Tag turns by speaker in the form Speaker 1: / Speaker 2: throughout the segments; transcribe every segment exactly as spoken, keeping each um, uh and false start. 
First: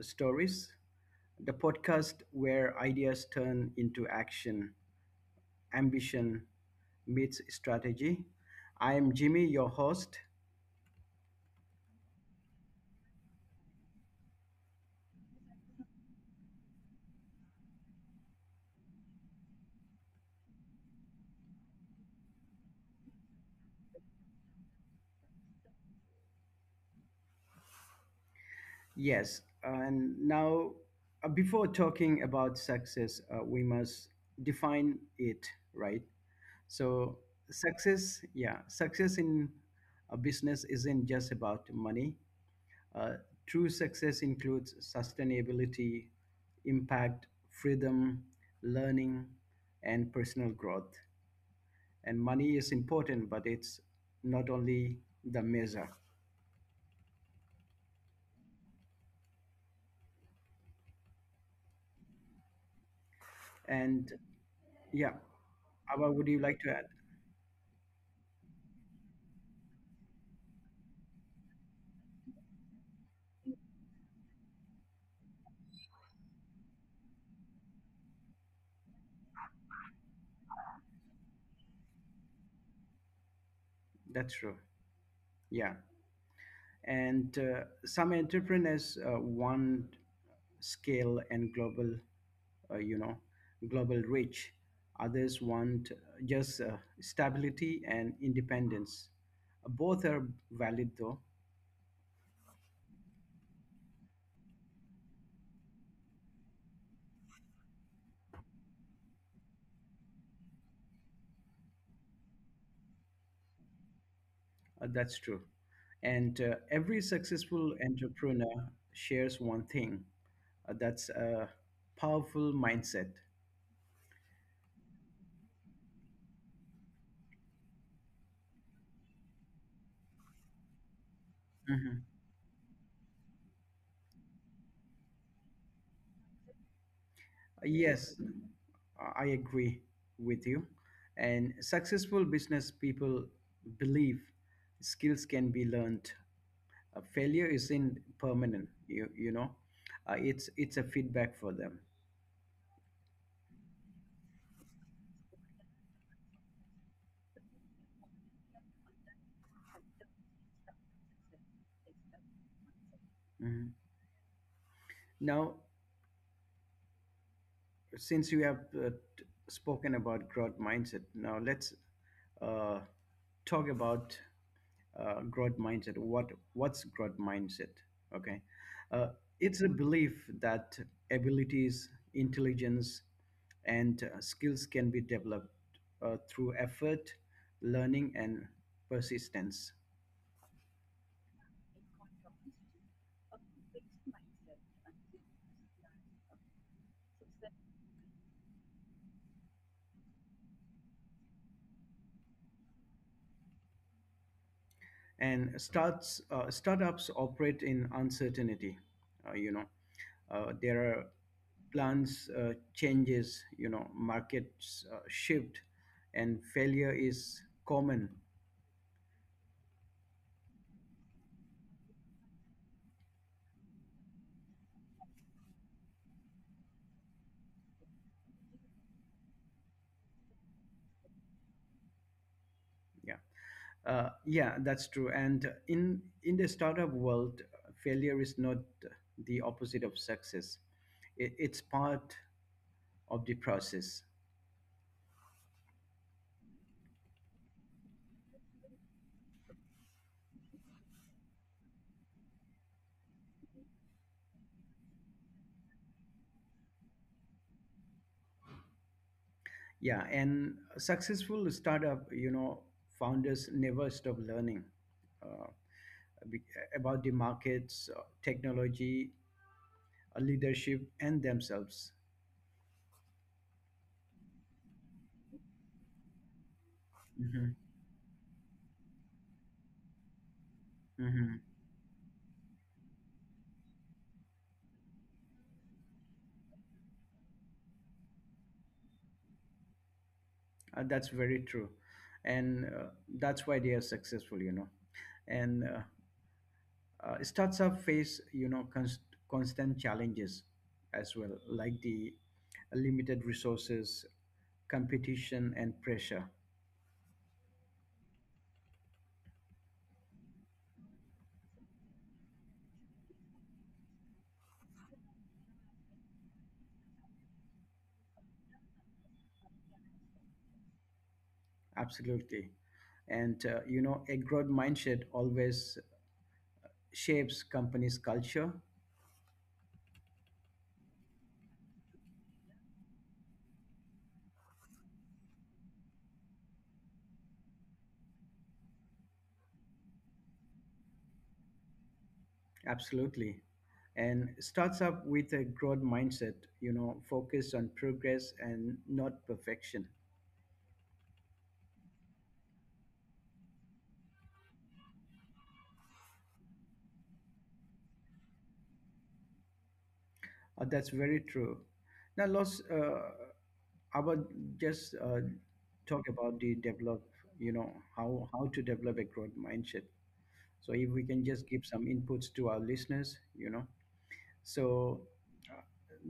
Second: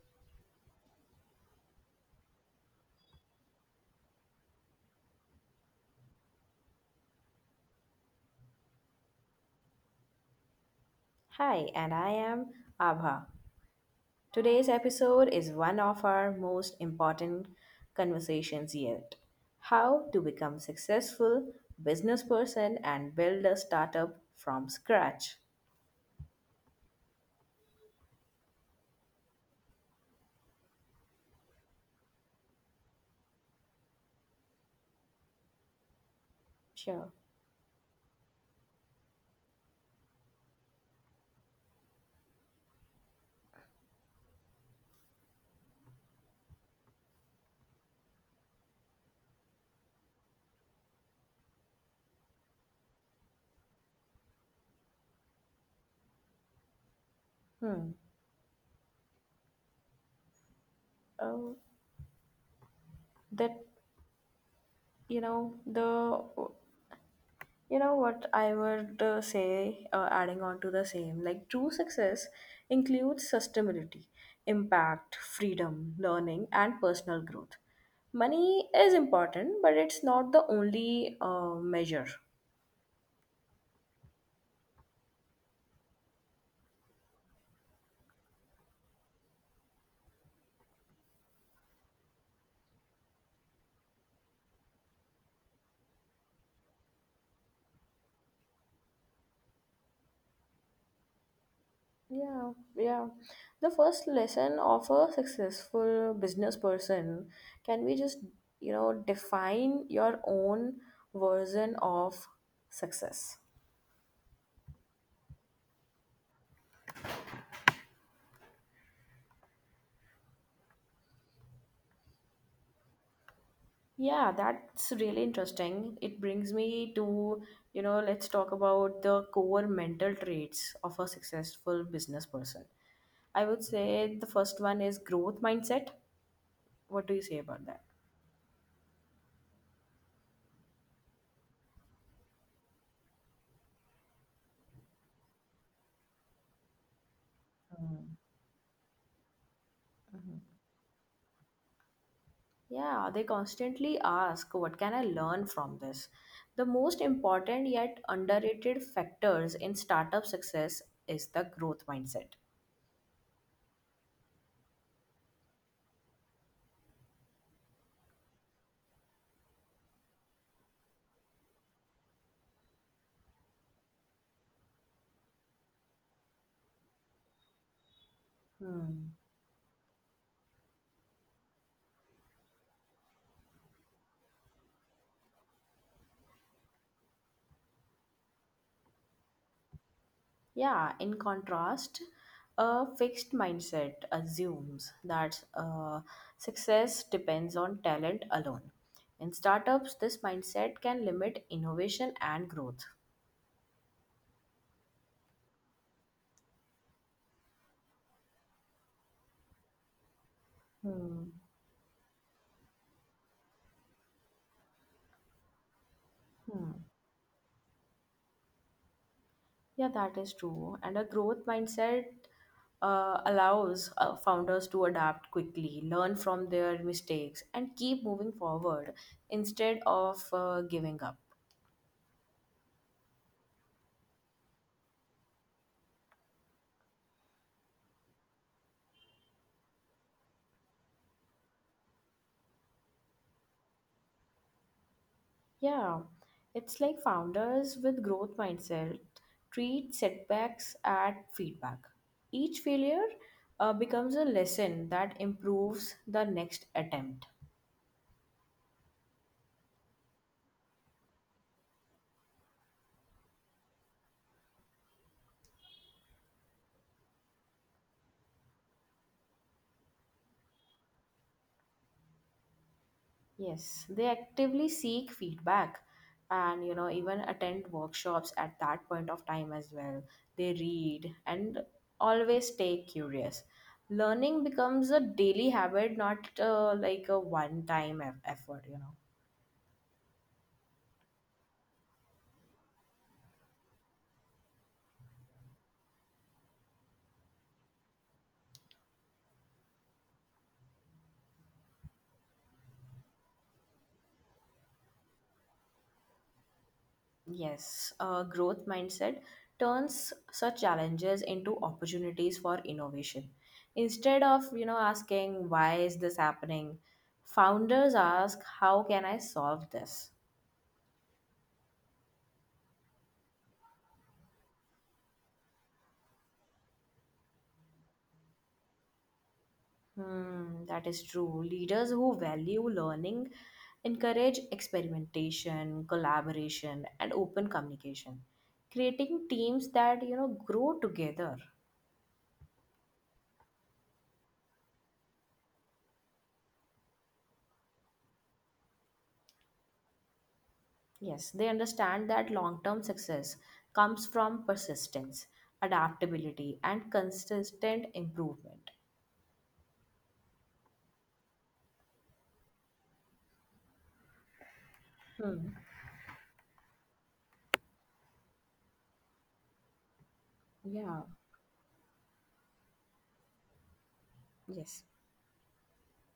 Speaker 1: Stories, the podcast where ideas turn into action, ambition meets strategy. I am Jimmy, your host.
Speaker 2: Hi, and I am Abha. Today's episode is one of our most important conversations yet. How to become successful business person and build a startup from scratch.
Speaker 1: Yes, and now uh, before talking about success, uh, we must define it, right?
Speaker 2: Sure.
Speaker 1: So, success, yeah, success in a business isn't just about money. Uh, True success includes sustainability, impact, freedom, learning, and personal growth. And money is important, but it's not only the measure.
Speaker 2: Hmm. Oh, that
Speaker 1: And yeah,
Speaker 2: you know
Speaker 1: Abba, would you
Speaker 2: the
Speaker 1: like to add?
Speaker 2: You know what I would uh, say, uh, adding on to the same, like true success includes sustainability, impact, freedom, learning, and personal growth. Money is important, but it's not the only uh, measure.
Speaker 1: That's true. Yeah. And uh, some entrepreneurs uh, want scale and global, uh, you know, global reach. Others want just uh, stability and independence. Both are valid, though.
Speaker 2: Yeah, yeah. The first lesson of a successful business person, can we just, you know, define your own version of success?
Speaker 1: Uh, that's true. And uh, every successful entrepreneur shares one thing. Uh, that's a powerful mindset.
Speaker 2: Yeah, that's really interesting. It brings me to, you know, let's talk about the core mental traits of a successful
Speaker 1: Mhm.
Speaker 2: business person. I would say the first one is growth mindset. What do you say about that?
Speaker 1: Yes, Uh, I agree with you. And successful business people believe skills can be learned. Uh, failure isn't
Speaker 2: Mm-hmm.
Speaker 1: permanent. You you know, uh, it's it's a feedback for them.
Speaker 2: Yeah, they constantly ask, what can I learn from this? The most important yet underrated factors in startup success is the growth mindset.
Speaker 1: Mhm. Now, since you have uh, t- spoken about growth mindset, now let's uh, talk about uh, growth mindset. What what's growth mindset? Okay, uh, it's a belief that abilities, intelligence, and uh, skills can be developed uh, through effort, learning, and persistence.
Speaker 2: Yeah, in contrast, a fixed mindset assumes that uh, success depends on talent alone. In startups, this mindset can limit innovation and growth.
Speaker 1: And starts uh, startups operate in uncertainty. Uh, you know, uh, there are
Speaker 2: Hmm.
Speaker 1: plans, uh, changes, you know, markets uh, shift, and
Speaker 2: Hmm.
Speaker 1: failure is common.
Speaker 2: Yeah, that is true. And a growth mindset uh, allows uh, founders to adapt quickly, learn from their mistakes, and keep moving forward instead of uh, giving up.
Speaker 1: Yeah, uh, yeah, that's true. And in in the startup world, failure is not the opposite of success. It, it's part of the process.
Speaker 2: Yeah, it's like founders with growth mindset treat setbacks at feedback. Each failure uh, becomes a lesson that improves the next attempt.
Speaker 1: Yeah, and successful startup, you know, founders never stop learning, uh, be- about the markets, uh, technology, uh, leadership, and themselves.
Speaker 2: Yes, they actively seek feedback, and you know even
Speaker 1: Hmm.
Speaker 2: attend workshops at that point of time as well. They read
Speaker 1: Hmm.
Speaker 2: and always stay curious. Learning becomes a daily habit, not uh, like a one time effort, you know.
Speaker 1: Uh, that's very true, and uh, that's why they are successful. You know, and uh, uh, starts face, you know, const- constant challenges as well, like the limited resources, competition, and pressure.
Speaker 2: Yes, a growth mindset turns such challenges into opportunities for innovation. Instead of, you know, asking why is this happening, founders ask how can I solve this?
Speaker 1: Absolutely, and uh, you know, a growth mindset always shapes companies' culture.
Speaker 2: Hmm, that is true. Leaders who value learning encourage experimentation, collaboration, and open communication, creating teams that, you know, grow together.
Speaker 1: Absolutely. And starts up with a growth mindset, you know, focus on progress and not perfection.
Speaker 2: Yes, they understand that long term success comes from persistence, adaptability, and consistent improvement.
Speaker 1: Uh, that's very true. Now, Los, uh, I would just uh,
Speaker 2: Hmm.
Speaker 1: talk about the develop, you know, how, how to develop a growth mindset. So if
Speaker 2: Yeah.
Speaker 1: we can just give some inputs to our listeners, you know.
Speaker 2: Yes.
Speaker 1: So uh,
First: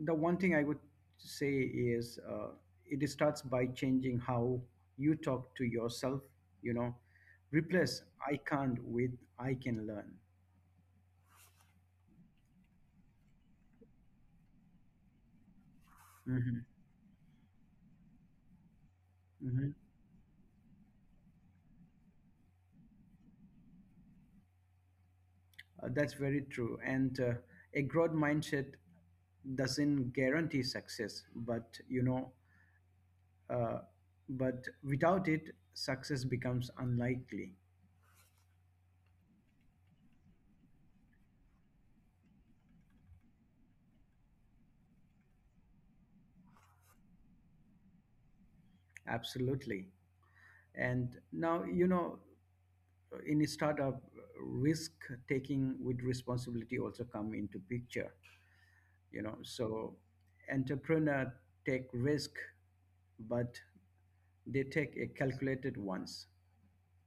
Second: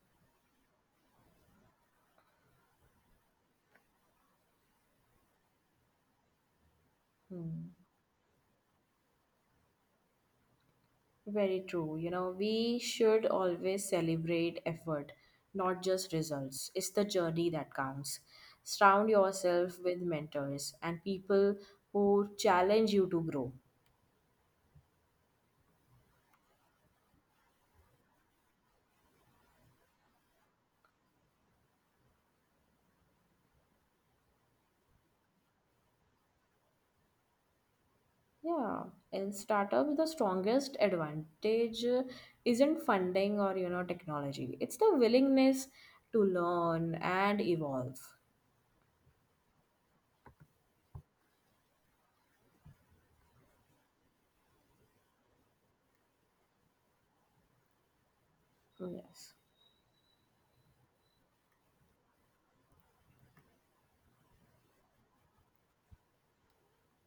Speaker 1: the one thing I would say is uh, it starts by changing how you talk to yourself. You know,
Speaker 2: Hmm.
Speaker 1: replace "I can't" with "I can learn."
Speaker 2: Very true. You know, we should always celebrate effort, not just
Speaker 1: Mhm,
Speaker 2: results. It's the journey that counts. Surround
Speaker 1: mhm.
Speaker 2: yourself with mentors and people who challenge you to grow.
Speaker 1: Uh, that's very true. And uh, a growth mindset doesn't guarantee success, but you know, uh, but without it, success becomes unlikely.
Speaker 2: Yeah, in startup, the strongest advantage uh, isn't funding or you know technology. It's the willingness to learn and evolve.
Speaker 1: Absolutely. And now, you know, in startup, risk taking with responsibility also come into picture. You
Speaker 2: Yes.
Speaker 1: know, so entrepreneur take risk, but they take a calculated ones.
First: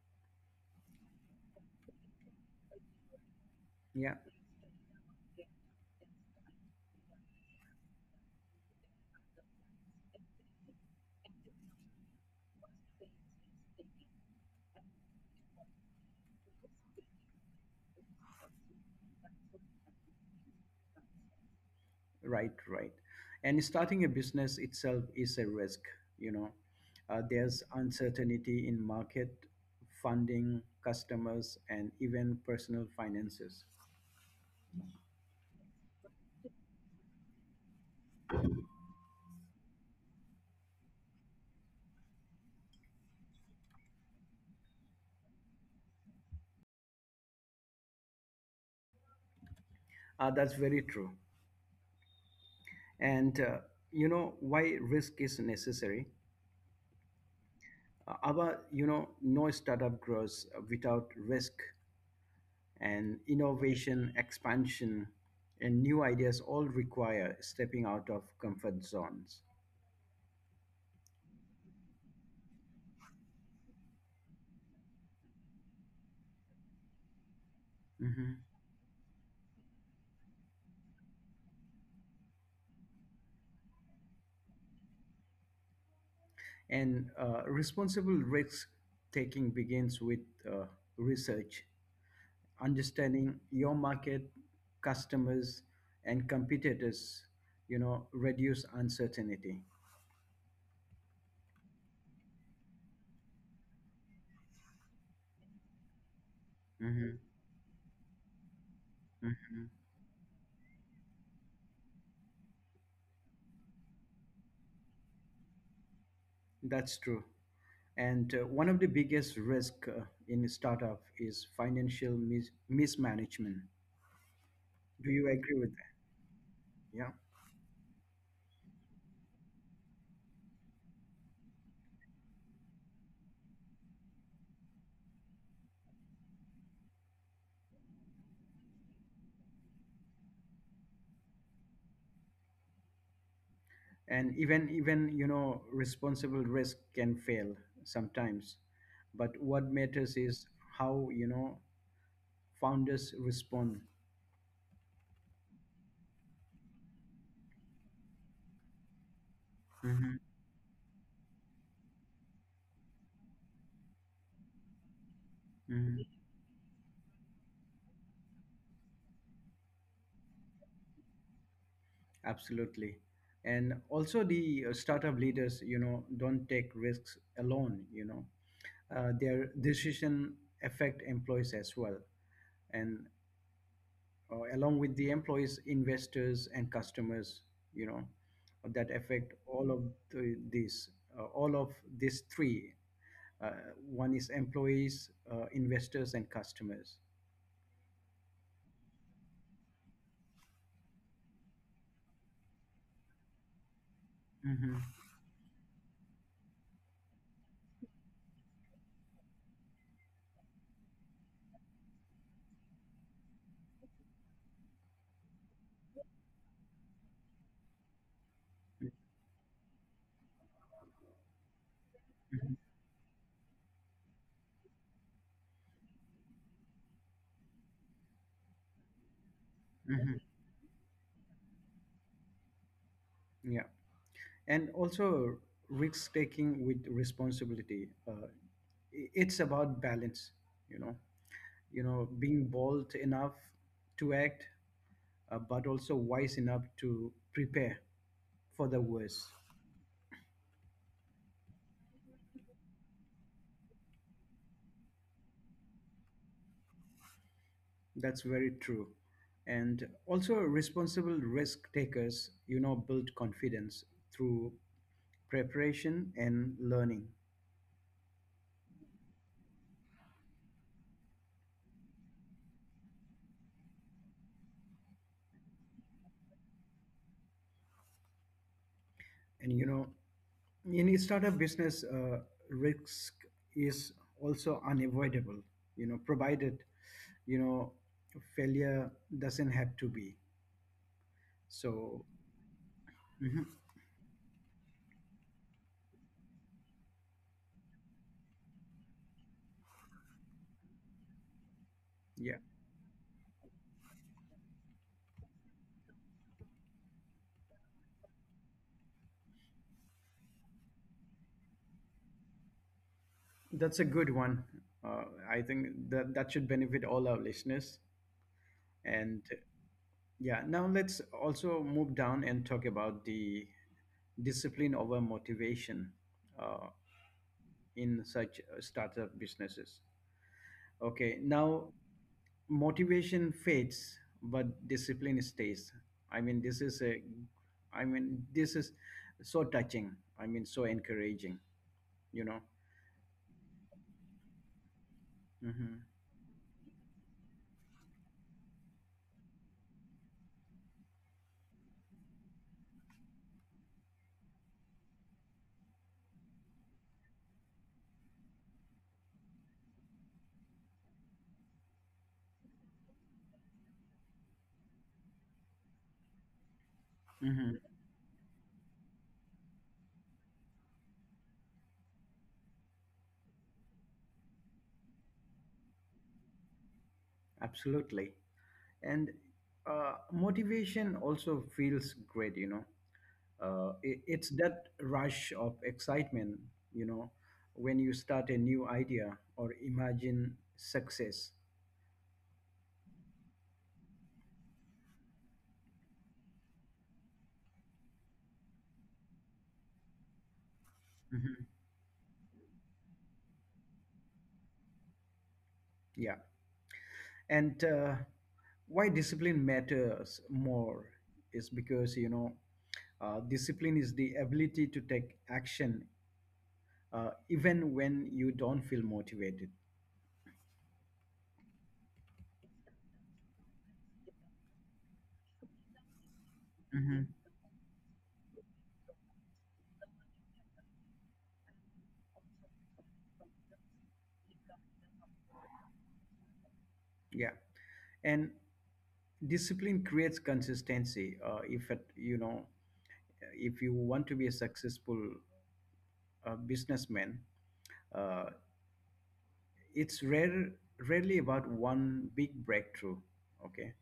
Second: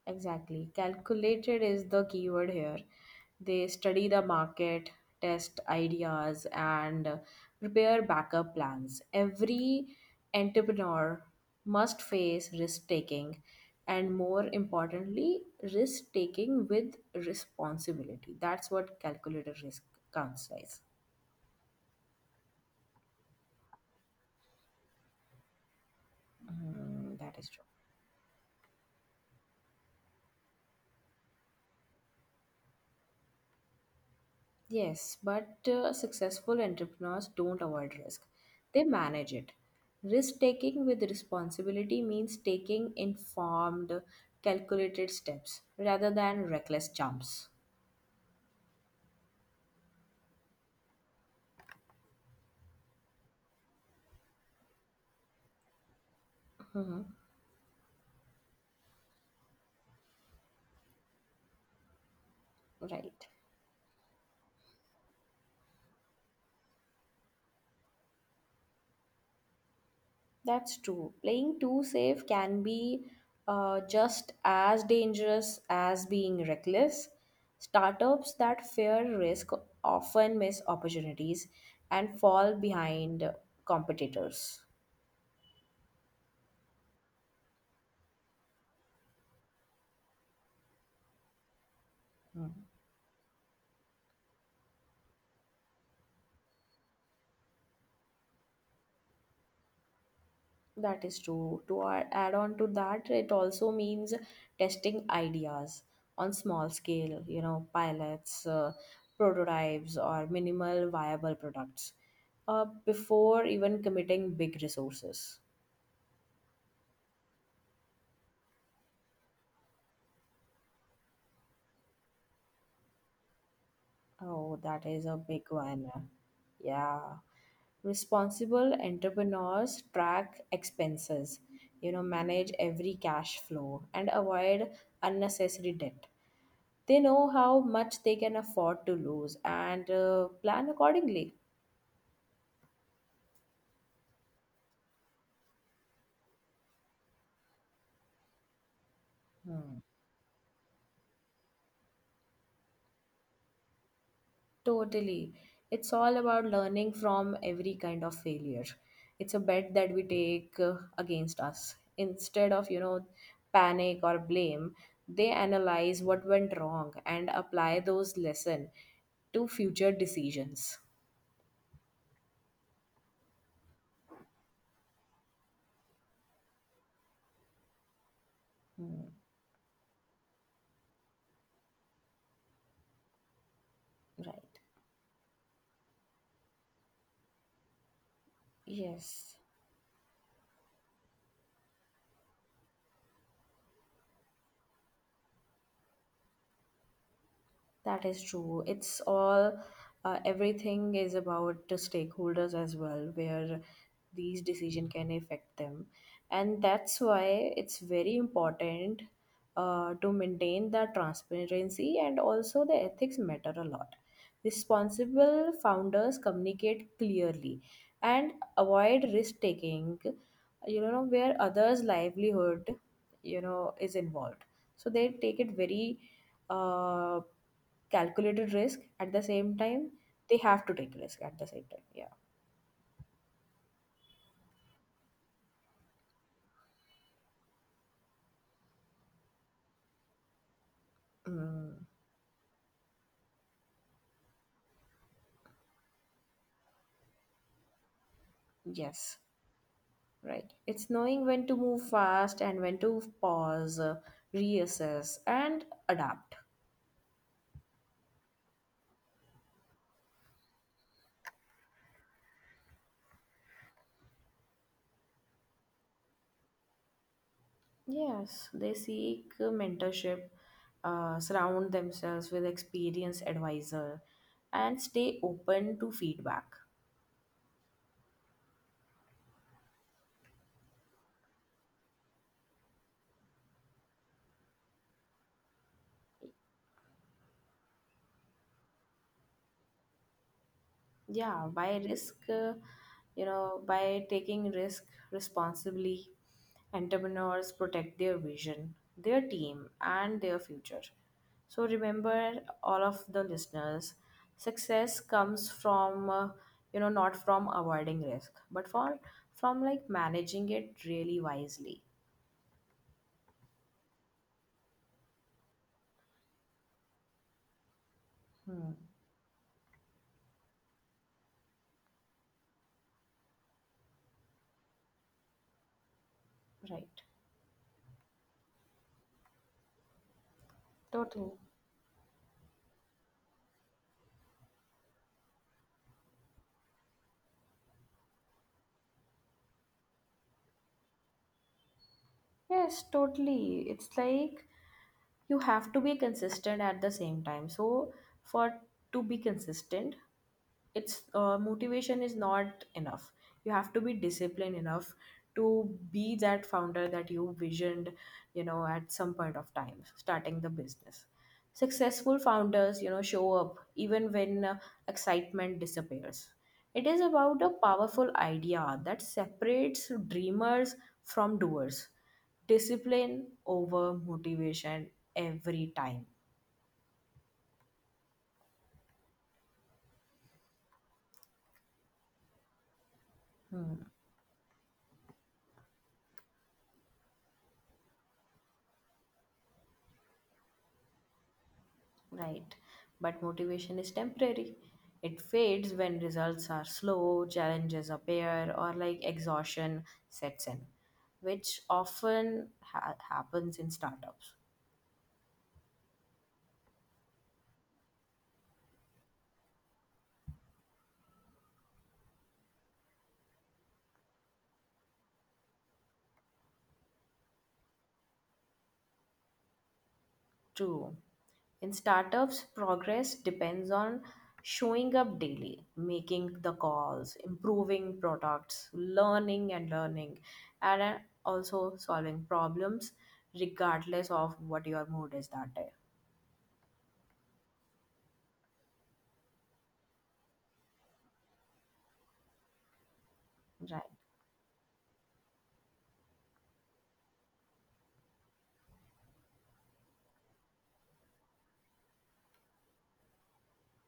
Speaker 2: Exactly. Calculated is the keyword here. They study
Speaker 1: Yeah.
Speaker 2: the market, test ideas, and uh, prepare backup plans. Every entrepreneur must face risk taking, and more importantly, risk taking with responsibility. That's what calculated risk counts as.
Speaker 1: Right, right. And starting a business itself is a risk. You know,
Speaker 2: Mm,
Speaker 1: uh,
Speaker 2: that is
Speaker 1: there's
Speaker 2: true.
Speaker 1: uncertainty in market, funding, customers, and even personal finances.
Speaker 2: Yes, but uh, successful entrepreneurs don't avoid risk, they manage it. Risk taking with responsibility means taking informed, calculated steps rather than reckless jumps.
Speaker 1: Uh, that's very true. And uh, you know, why risk is necessary?
Speaker 2: Hmm.
Speaker 1: Our, you know, no startup grows without risk, and
Speaker 2: Right.
Speaker 1: innovation, expansion, and new ideas all require stepping out of comfort zones.
Speaker 2: That's true. Playing too safe can be uh, just as dangerous as being reckless.
Speaker 1: Mhm.
Speaker 2: Startups that fear risk often miss opportunities and fall behind competitors.
Speaker 1: And uh, responsible risk taking begins with uh, research.
Speaker 2: Mm-hmm.
Speaker 1: Understanding your market, customers, and competitors, you know, reduce uncertainty.
Speaker 2: That is true. To a- add on to that, it also means testing ideas on small
Speaker 1: Mhm.
Speaker 2: scale, you know, pilots, uh,
Speaker 1: Mhm.
Speaker 2: prototypes, or minimal viable products uh, before even committing big resources.
Speaker 1: That's true. And uh, one of the biggest risk uh, in startup is financial mis- mismanagement.
Speaker 2: Oh, that is
Speaker 1: Do
Speaker 2: a
Speaker 1: you
Speaker 2: big
Speaker 1: agree with
Speaker 2: one.
Speaker 1: that? Yeah.
Speaker 2: Yeah. Responsible entrepreneurs track expenses, you know, manage every cash flow, and avoid unnecessary debt. They know how much they can afford to lose and uh, plan accordingly.
Speaker 1: And even even you know, responsible risk can fail sometimes, but what
Speaker 2: Hmm.
Speaker 1: matters is how, you know, founders respond.
Speaker 2: Totally. It's all about learning from every kind of failure. It's a bet that we
Speaker 1: Mhm,
Speaker 2: take uh, against us. Instead of, you know, panic or blame, they analyze
Speaker 1: mhm.
Speaker 2: what went wrong and apply those lessons to future decisions.
Speaker 1: Absolutely. And also, the uh, startup leaders, you know, don't take risks alone. You know,
Speaker 2: Hmm.
Speaker 1: uh, their decision affect employees as well, and uh,
Speaker 2: Right.
Speaker 1: along with the employees, investors, and customers, you know, that affect
Speaker 2: Yes.
Speaker 1: all of the, these, uh, all of these three. Uh, One is employees, uh, investors, and customers.
Speaker 2: That is true. It's all, uh, everything is about the stakeholders as well, where these
Speaker 1: Hmm.
Speaker 2: decision can affect them. And that's why it's very important uh, to maintain the transparency, and also the ethics matter a lot. Responsible founders communicate clearly and avoid risk taking, you know, where others' livelihood, you know, is involved. So they take it very uh, calculated risk at the same time.
Speaker 1: Hmm.
Speaker 2: They have to take risk at the same time, yeah.
Speaker 1: Yeah, and also risk taking with responsibility. Uh, i- it's about balance, you know.
Speaker 2: Mm,
Speaker 1: You know, being bold enough to act, uh, but also wise enough to prepare for the
Speaker 2: yes.
Speaker 1: worst.
Speaker 2: Right, it's knowing when to move fast and when to pause, uh, reassess, and adapt.
Speaker 1: That's very true. And also, responsible risk takers, you know, build confidence through preparation and learning.
Speaker 2: Yes, they seek uh, mentorship, uh, surround themselves with experienced advisor, and stay open to feedback.
Speaker 1: And, you know, in a startup business, uh, risk is also unavoidable, you know, provided, you know, failure doesn't have to be.
Speaker 2: Yeah, by
Speaker 1: So,
Speaker 2: risk uh, you
Speaker 1: mhm,
Speaker 2: know by taking risk responsibly, entrepreneurs protect their vision, their team, and their future. So remember,
Speaker 1: yeah,
Speaker 2: all of the listeners, success comes from uh, you know not from avoiding risk, but for from like managing it really wisely.
Speaker 1: that's a good one. Uh, I think that, that should benefit all our listeners.
Speaker 2: Hmm.
Speaker 1: And yeah, now let's also move down and talk about the discipline over motivation uh,
Speaker 2: Right.
Speaker 1: in such uh, startup businesses. Okay,
Speaker 2: Totally.
Speaker 1: now motivation fades, but discipline stays. I mean, this is a, I mean, this is so touching. I mean, so encouraging. You know.
Speaker 2: Yes, totally. It's like you have
Speaker 1: Hmm.
Speaker 2: to be consistent at the same time, so for to be consistent, it's uh, motivation is not enough. You have to be disciplined enough to be that founder that you visioned, you know at some point of time starting the business. Successful founders, you know show up even when uh, excitement disappears. It is about a
Speaker 1: Hmm.
Speaker 2: powerful idea that separates dreamers from doers. Discipline over motivation, every time.
Speaker 1: Absolutely, and uh, motivation also feels great. You know, uh,
Speaker 2: Hmm.
Speaker 1: i- it's that rush of excitement, you know, when you start a new idea or imagine success.
Speaker 2: Right. But motivation is temporary. It fades when results are slow, challenges appear, or like exhaustion sets in,
Speaker 1: Mhm.
Speaker 2: which often ha- happens in startups.
Speaker 1: Yeah. And uh, why discipline matters more is because, you know, uh, discipline is the ability to take action uh, even when you don't feel motivated.
Speaker 2: True. In startups, progress depends on showing up daily, making the
Speaker 1: Mhm.
Speaker 2: calls, improving products, learning and learning, and uh, also solving problems regardless of what your mood is that day.
Speaker 1: Yeah, and discipline creates consistency. Uh, if it, you know, if you
Speaker 2: Right.
Speaker 1: want to be successful uh, businessman, uh, it's rare, rarely about one big breakthrough. Okay,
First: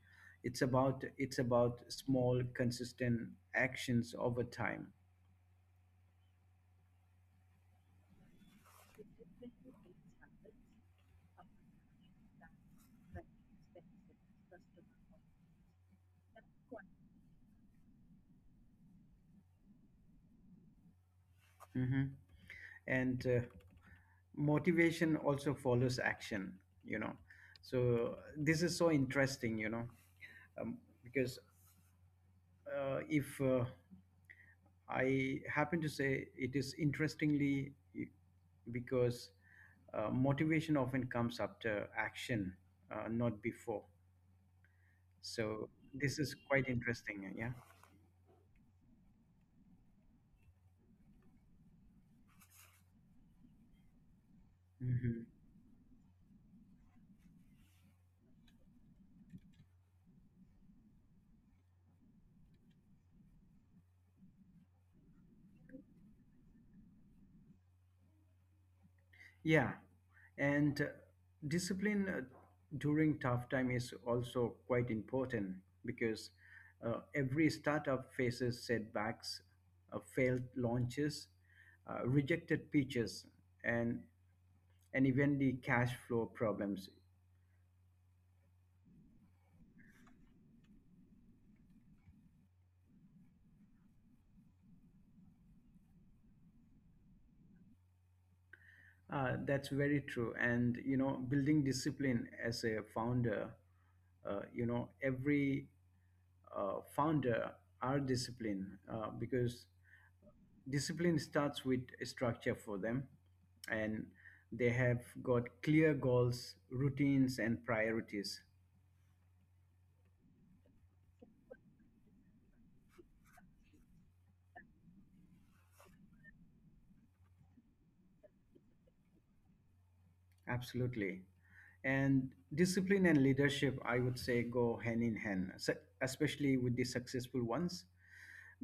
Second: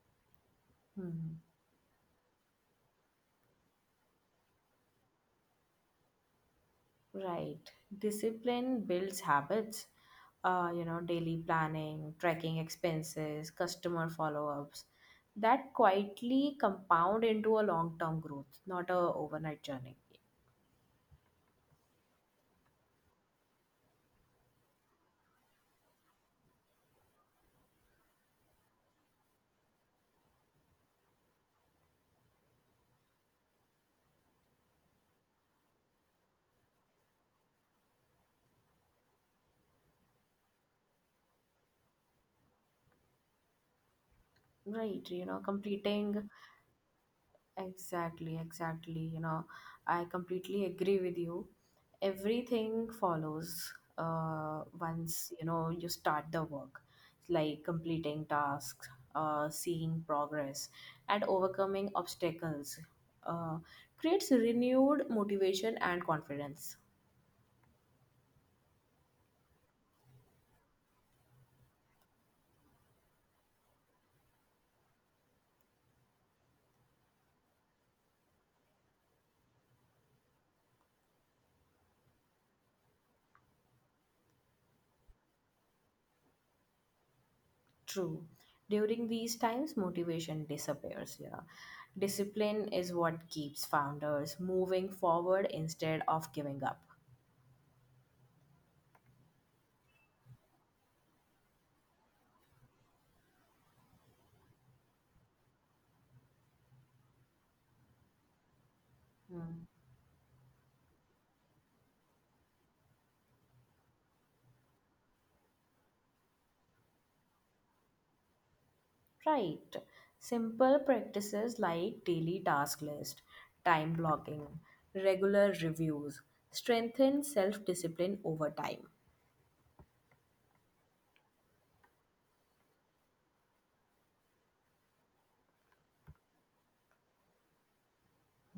Speaker 1: it's about it's
Speaker 2: Mhm.
Speaker 1: about small, consistent actions over time.
Speaker 2: Right. Discipline builds habits, uh, you know, daily planning, tracking expenses, customer follow ups that quietly compound into a long term growth, not a overnight journey.
Speaker 1: Hmm. And uh, motivation also follows action. You know, so this is so interesting. You know, um, because uh, if uh, I happen to say, it is interestingly because uh, motivation often comes after action, uh, not before.
Speaker 2: Right. You know,
Speaker 1: So this
Speaker 2: completing
Speaker 1: is quite interesting. Yeah.
Speaker 2: Exactly, exactly. You know, I completely agree with you. Everything follows uh,
Speaker 1: Hmm.
Speaker 2: once, you know, you start the work, like completing tasks, uh, seeing progress, and overcoming obstacles. Uh, creates renewed motivation and confidence.
Speaker 1: Yeah. And uh, discipline uh, during tough time is also quite important, because uh, every startup faces setbacks, uh, failed launches, uh, rejected pitches, and and even the cash flow problems.
Speaker 2: True. During these times, motivation disappears. Yeah. Discipline is what keeps founders moving forward instead of giving up.
Speaker 1: Uh, that's very true. And, you know, building discipline as a founder, uh, you know, every uh, founder are disciplined, uh, because
Speaker 2: Hmm.
Speaker 1: discipline starts with a structure for them, and they have got clear goals, routines, and priorities.
Speaker 2: Right. Simple practices like daily task list, time blocking, regular reviews strengthen self discipline over time.
Speaker 1: Absolutely. And discipline and leadership, I would say, go hand in hand, se- especially with the successful ones,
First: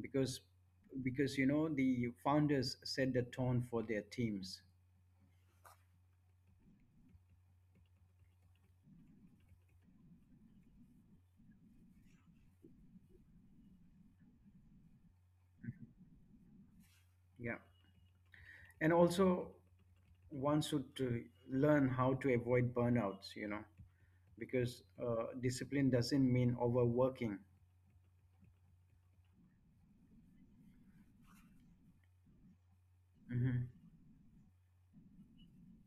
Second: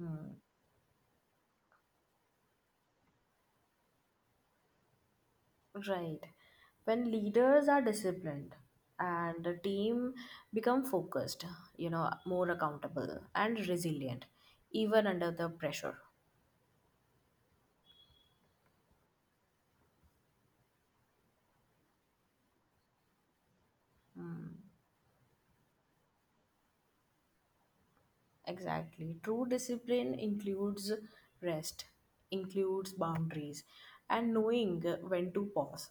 Speaker 1: because because you know, the founders set the tone for their teams.
Speaker 2: Right. When leaders are disciplined and the team become focused, you know, more accountable and resilient, even under the pressure.
Speaker 1: Yeah, and also one should to learn how to avoid burnouts. You know,
Speaker 2: Hmm.
Speaker 1: because uh, discipline doesn't mean overworking.
Speaker 2: Exactly. True discipline includes rest, includes boundaries,
Speaker 1: Hmm.
Speaker 2: and knowing when to pause,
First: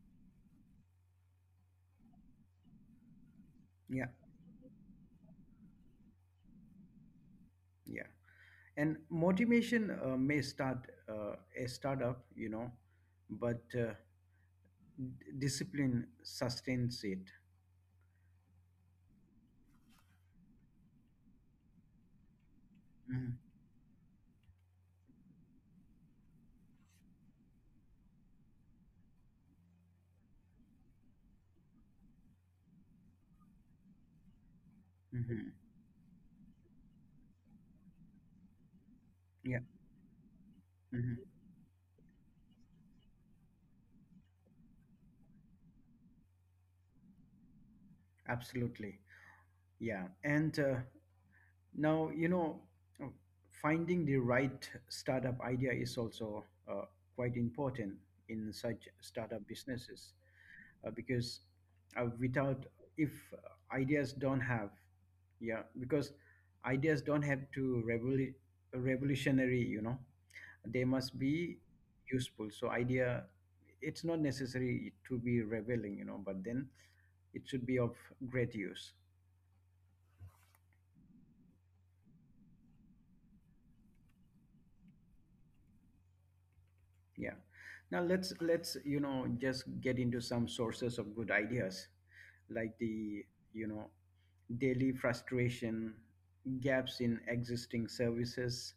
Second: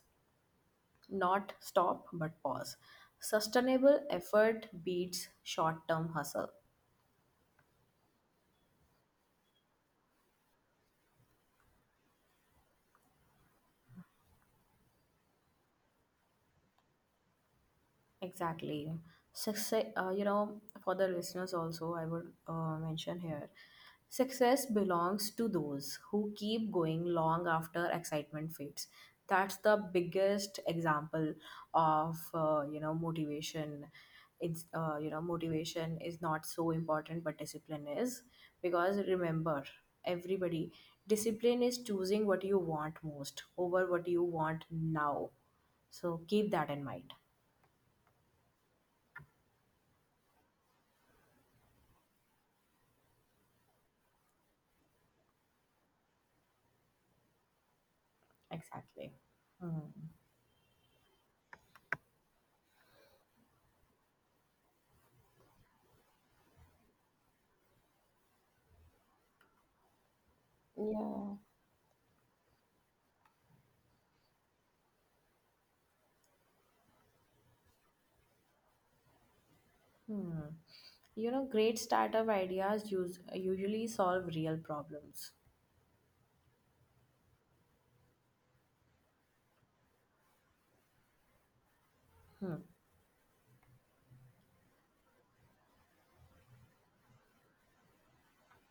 Speaker 2: not stop but pause. Sustainable
Speaker 1: Yeah,
Speaker 2: effort beats short term hustle.
Speaker 1: yeah. And motivation uh, may start uh, a startup, you know, but uh, d- discipline sustains it.
Speaker 2: Exactly. Success, uh, you know, for the listeners also, I would uh, mention
Speaker 1: Mhm,
Speaker 2: here, success belongs to those who keep going long after excitement fades. That's the biggest example of, uh, you know, motivation. It's, uh, you know,
Speaker 1: mhm,
Speaker 2: motivation is not so important, but discipline is. Because
Speaker 1: yeah,
Speaker 2: remember, everybody,
Speaker 1: mhm,
Speaker 2: discipline is choosing what you want most over what you want now. So keep that in mind.
Speaker 1: absolutely. Yeah. And uh, now, you know, uh, finding the right startup idea is also uh, quite important in such
Speaker 2: Exactly.
Speaker 1: startup
Speaker 2: Hmm.
Speaker 1: businesses, uh, because uh, without, if ideas don't have, yeah, because ideas don't have to revolu- revolutionary, you know, they must
Speaker 2: Yeah.
Speaker 1: be useful. So idea, it's not necessary to be revealing, you know, but then it should be of great use.
Speaker 2: Hmm. You know, great startup ideas use, usually solve real problems.
Speaker 1: Yeah, now let's let's you know, just get into some sources of good ideas,
Speaker 2: Hmm.
Speaker 1: like the, you know, daily frustration, gaps in existing services,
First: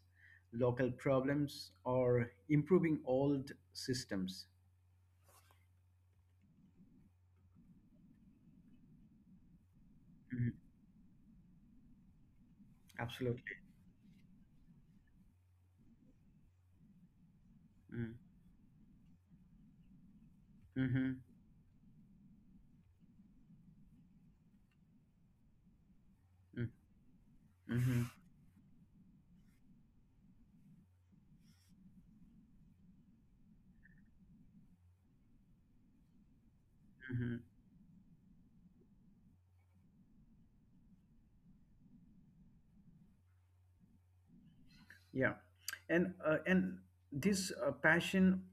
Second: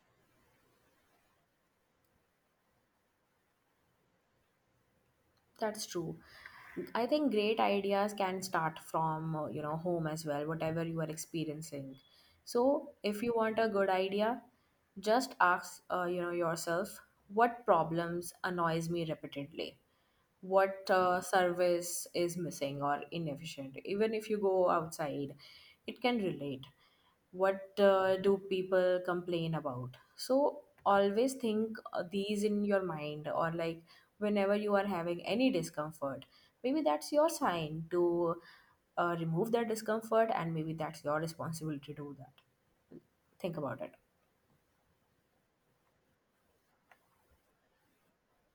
Speaker 1: local problems, or improving old systems.
Speaker 2: That's true. I think great ideas can start from, uh, you know, home as well,
Speaker 1: Mhm.
Speaker 2: whatever you are experiencing. So, if you want
Speaker 1: Absolutely.
Speaker 2: a good idea, just ask, uh, you know, yourself, what
Speaker 1: Mm-hmm.
Speaker 2: problems annoys me repeatedly? What uh,
Speaker 1: Mm-hmm.
Speaker 2: service is missing or inefficient? Even if you go outside, it can relate. What
Speaker 1: Mm-hmm.
Speaker 2: uh, do people complain about? So always think uh, these in your mind, or like whenever you are having any discomfort, maybe that's your
Speaker 1: Mm-hmm.
Speaker 2: sign to uh, remove that discomfort, and maybe that's your responsibility to do that. Think about it.
Speaker 1: Yeah, and uh, and this uh, passion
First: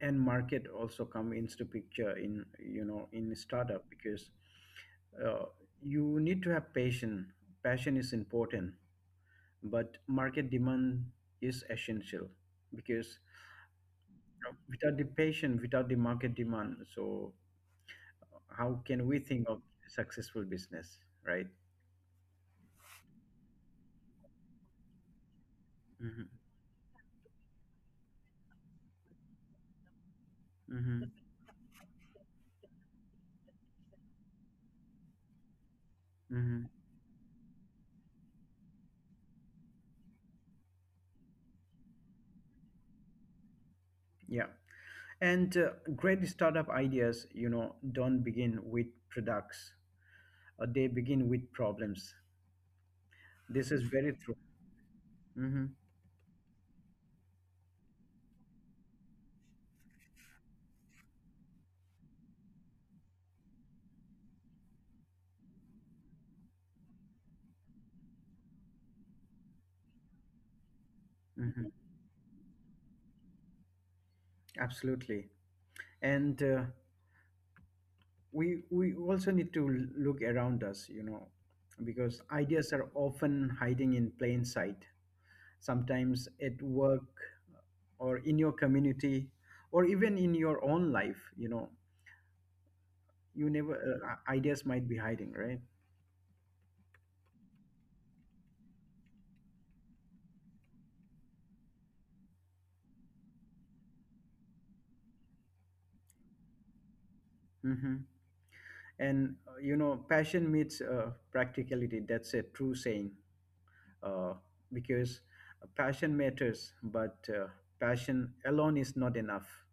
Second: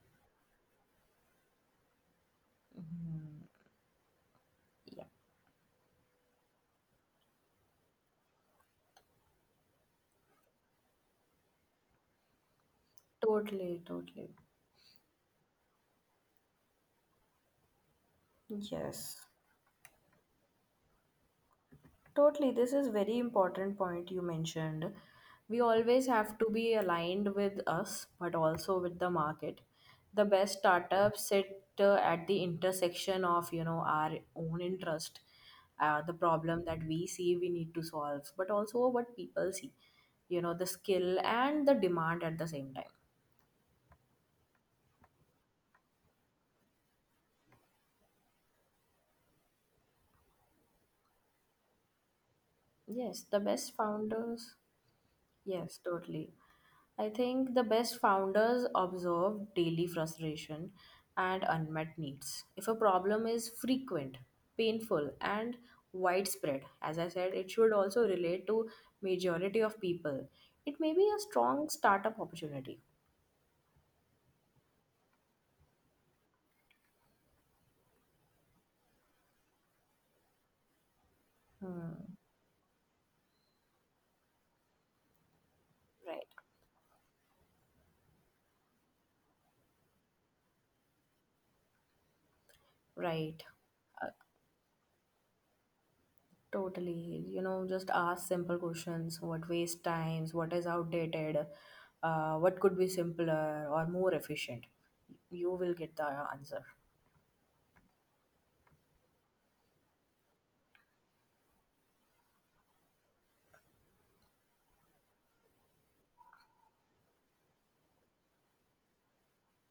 Speaker 1: and market also come into picture in, you know, in
Speaker 2: Mhm.
Speaker 1: startup, because
Speaker 2: Yeah.
Speaker 1: uh, you need to have passion. Passion is important, but market demand is essential, because,
Speaker 2: Totally, totally.
Speaker 1: you know, without the passion, without the market demand, so how can we
Speaker 2: Yes.
Speaker 1: think of successful business, right?
Speaker 2: Totally, this is very important point you mentioned. We always
Speaker 1: Mm-hmm.
Speaker 2: have to be aligned with us, but also with the market. The best
Speaker 1: Mm-hmm.
Speaker 2: startups sit uh, at the intersection of you know our own interest, uh, the problem
Speaker 1: Mm-hmm.
Speaker 2: that we see we need to solve, but also what people see. You know the skill and the demand at the same time.
Speaker 1: Yeah. And uh, great startup ideas, you know, don't begin with products. Uh, they begin with problems.
Speaker 2: Yes, the
Speaker 1: This
Speaker 2: best
Speaker 1: is very true.
Speaker 2: founders.
Speaker 1: Hmm.
Speaker 2: Yes, totally. I think the best founders observe daily frustration and unmet needs. If a problem is frequent, painful, and widespread, as I said, it should also relate to majority of people. It may be a strong
Speaker 1: Hmm.
Speaker 2: startup opportunity.
Speaker 1: Absolutely. And uh, we we also need to l- look around us, you know,
Speaker 2: Hmm.
Speaker 1: because ideas are often hiding in plain sight.
Speaker 2: Right.
Speaker 1: Sometimes at work, or in your community, or even in your own life, you know,
Speaker 2: Right.
Speaker 1: you never,
Speaker 2: Uh,
Speaker 1: uh, ideas might be hiding, right?
Speaker 2: Totally. You know, just ask simple questions. What waste times? What is outdated? Uh, what could be simpler or more efficient? You will get the answer.
Speaker 1: Mm-hmm. And uh, you know, passion meets uh, practicality, that's a true saying, uh, because uh, passion matters, but uh, passion alone is not enough.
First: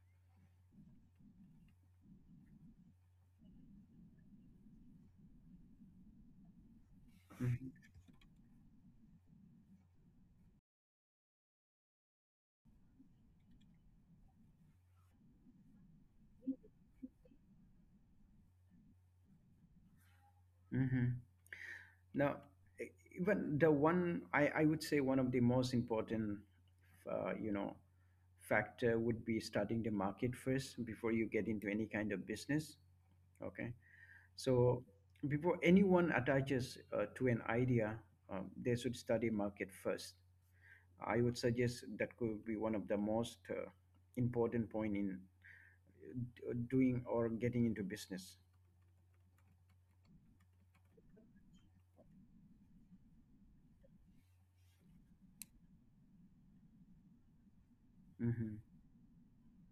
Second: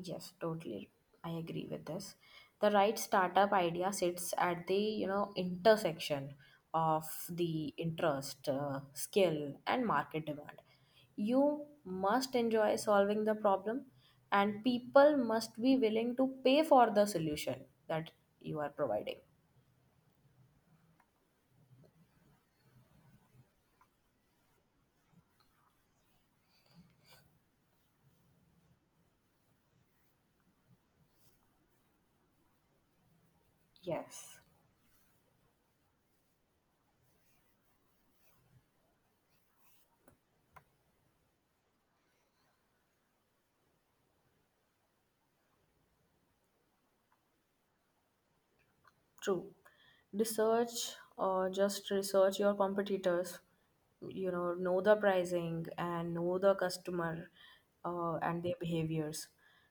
Speaker 2: Yes, totally. I agree with this. The right startup idea sits at the, you know, intersection of the interest, uh, skill, and market demand. You must enjoy solving the problem, and people must be willing to pay for the solution that you are providing.
Speaker 1: Hmm. Now, e- even the one I, I would say, one of the most important, uh, you know, factor would be studying the market first before you get into any kind of business. Okay,
Speaker 2: Yes,
Speaker 1: so before anyone attaches uh, to an idea, um, they should study market first. I would suggest that could be one of the most uh, important point in uh, doing or getting into business.
Speaker 2: true. Research or just research your competitors. You know, know the pricing and know the customer uh, and their
Speaker 1: Hmm.
Speaker 2: behaviors.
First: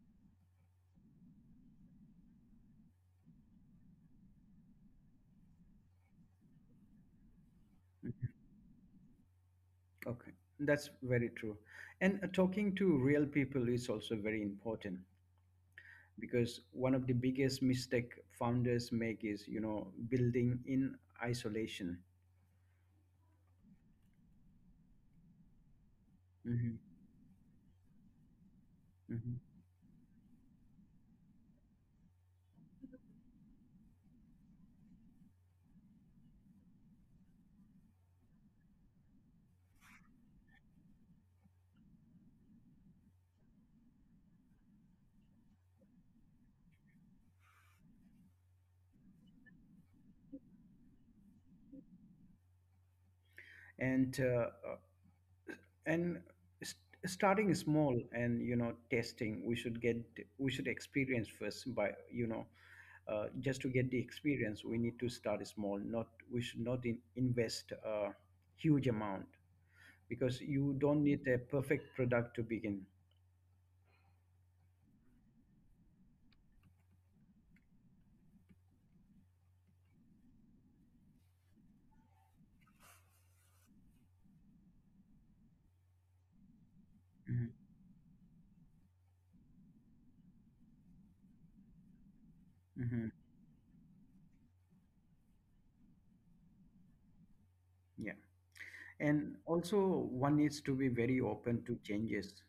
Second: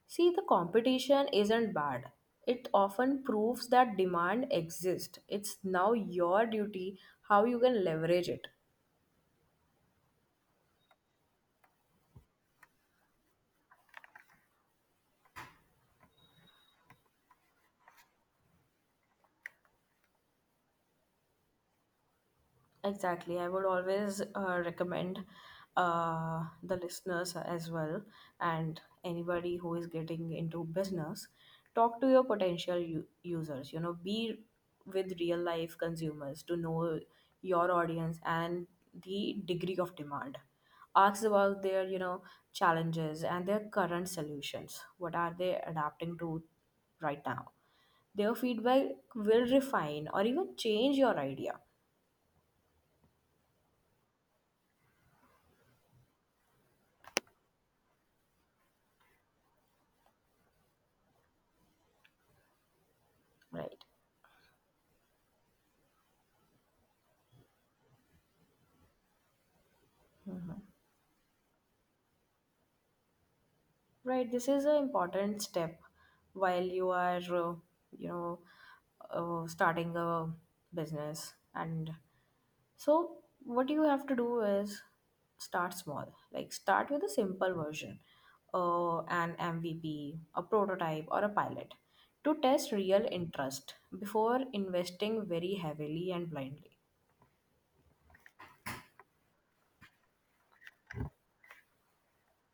Speaker 2: See, the competition isn't bad. It often proves that demand exists. It's now your duty how you can leverage it.
Speaker 1: Okay, that's very true. And uh, talking to real people is also very important, because one of the biggest mistake founders make is, you know, building in isolation.
Speaker 2: Exactly. I would always uh, recommend uh, the
Speaker 1: Hmm.
Speaker 2: listeners as well, and
Speaker 1: Hmm.
Speaker 2: anybody who is getting into business, talk to your potential u- users. You know, be with real life consumers to know your audience and the degree of demand. Ask about their, you know, challenges and their current solutions. What are they adapting to right now? Their feedback will refine or even change your idea,
Speaker 1: And uh, uh, and st- starting small and, you know, testing, we should get, we should experience first by, you know, uh, just to
Speaker 2: right?
Speaker 1: get the experience, we need to start small. Not We should not in, invest a huge amount, because you don't need a perfect product to begin.
Speaker 2: Right, this is an important step while you are, uh, you know, uh, starting a business. And so, what you have to do is start small, like start with a simple
Speaker 1: Mhm,
Speaker 2: version, uh, an M V P, a prototype, or a pilot to test real
Speaker 1: mhm,
Speaker 2: interest before investing very heavily and blindly.
Speaker 1: yeah. And also one needs to be very open to changes,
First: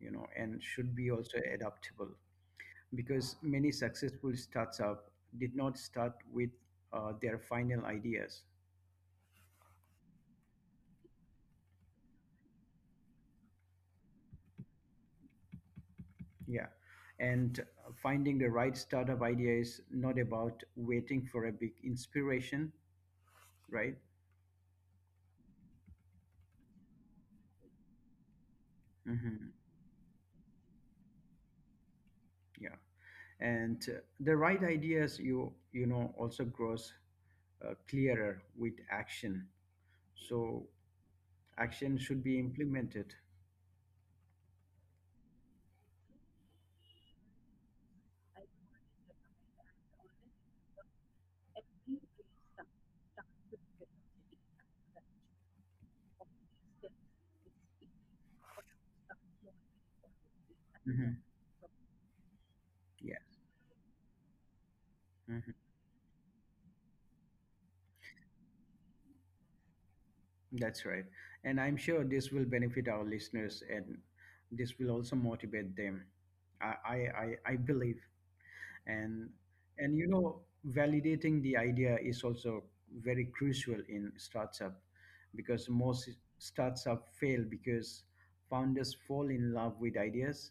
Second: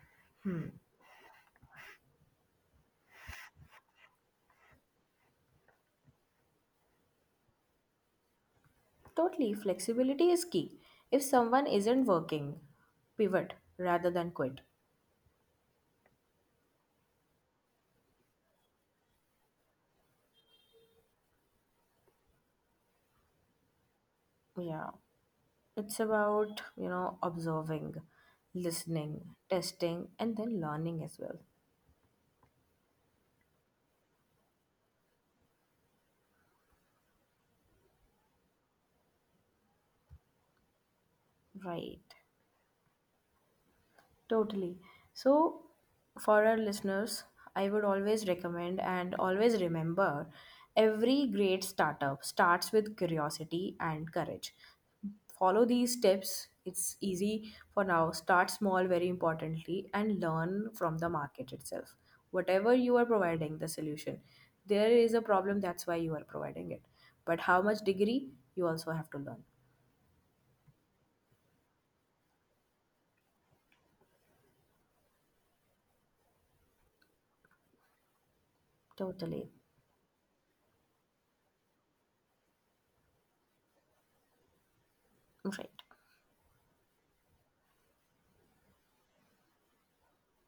Speaker 1: you know, and
Speaker 2: Hmm.
Speaker 1: should be also adaptable, because many successful startups did not start with uh, their final ideas.
Speaker 2: Totally, flexibility is key. If someone isn't working, pivot rather than quit.
Speaker 1: Yeah. And finding the right startup idea is not about waiting for a big inspiration, right?
Speaker 2: Yeah. It's about, you know, observing, listening,
Speaker 1: Hmm.
Speaker 2: testing, and then learning as well.
Speaker 1: Yeah, and uh, the right ideas, you you know, also grows uh, clearer with action. So action
Speaker 2: Right.
Speaker 1: should be implemented.
Speaker 2: Totally. So, for our listeners, I would always recommend and always remember every great startup starts with curiosity and courage. Follow these steps. It's easy for now. Start small, very importantly, and learn from the
Speaker 1: Hmm.
Speaker 2: market itself. Whatever you are
Speaker 1: Yeah,
Speaker 2: providing the solution, there is a
Speaker 1: hmm,
Speaker 2: problem, that's why you are providing it. But how much degree you also have to learn.
Speaker 1: that's right. And I'm sure this will benefit our listeners, and this will also motivate them. I I I, I believe. And
Speaker 2: Totally.
Speaker 1: and you know Validating the idea is also very crucial in startup because
Speaker 2: Right.
Speaker 1: most startup fail because founders fall in love with ideas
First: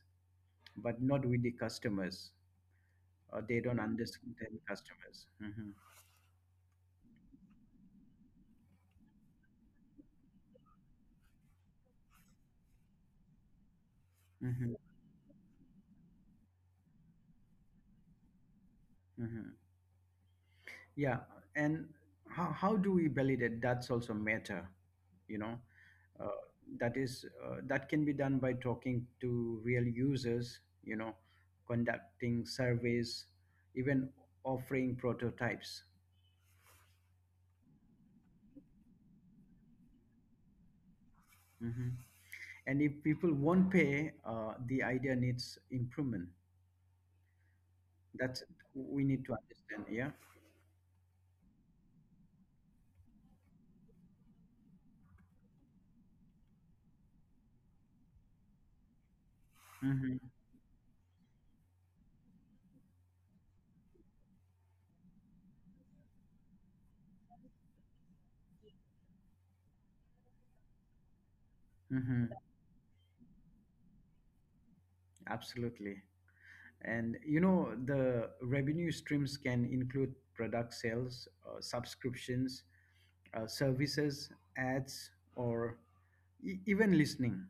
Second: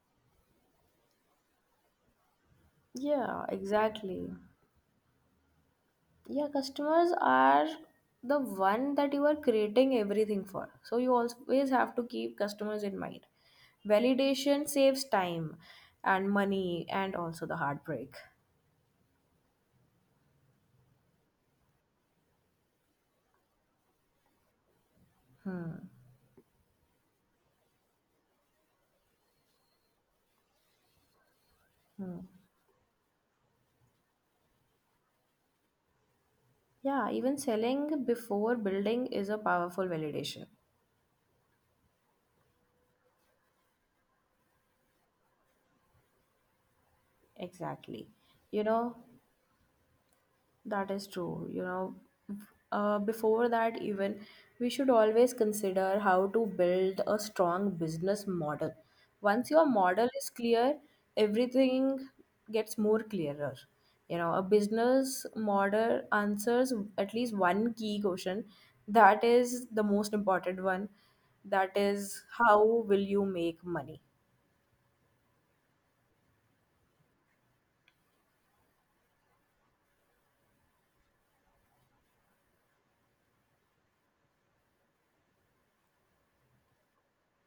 Speaker 1: but not with the customers, or
Speaker 2: Yeah,
Speaker 1: they don't
Speaker 2: exactly.
Speaker 1: understand the customers. hmm
Speaker 2: Yeah, customers are the one that you are creating everything for, so you always have to keep customers in mind. Validation
Speaker 1: hmm
Speaker 2: saves time and money and also the heartbreak.
Speaker 1: hmm yeah. And how, how do we validate, that's also matter, you know.
Speaker 2: Hmm.
Speaker 1: uh, that is uh, that can be done by talking to real users, you know,
Speaker 2: Hmm.
Speaker 1: conducting surveys, even offering prototypes.
Speaker 2: Yeah, even selling before building is a powerful validation.
Speaker 1: Mhm. And if people won't pay, uh, the idea needs improvement.
Speaker 2: Exactly,
Speaker 1: That's
Speaker 2: you know.
Speaker 1: We need to understand, yeah.
Speaker 2: That is true. You know, uh, before that, even we should always consider how to build a strong business model. Once your model
Speaker 1: Mhm.
Speaker 2: is clear, everything gets more clearer. You know, a business model answers at least one key question, that is the most important one. That is,
Speaker 1: Mhm.
Speaker 2: how will you make money?
Speaker 1: Absolutely. And you know, the revenue streams can include product sales, uh, subscriptions, uh, services, ads, or e- even listening.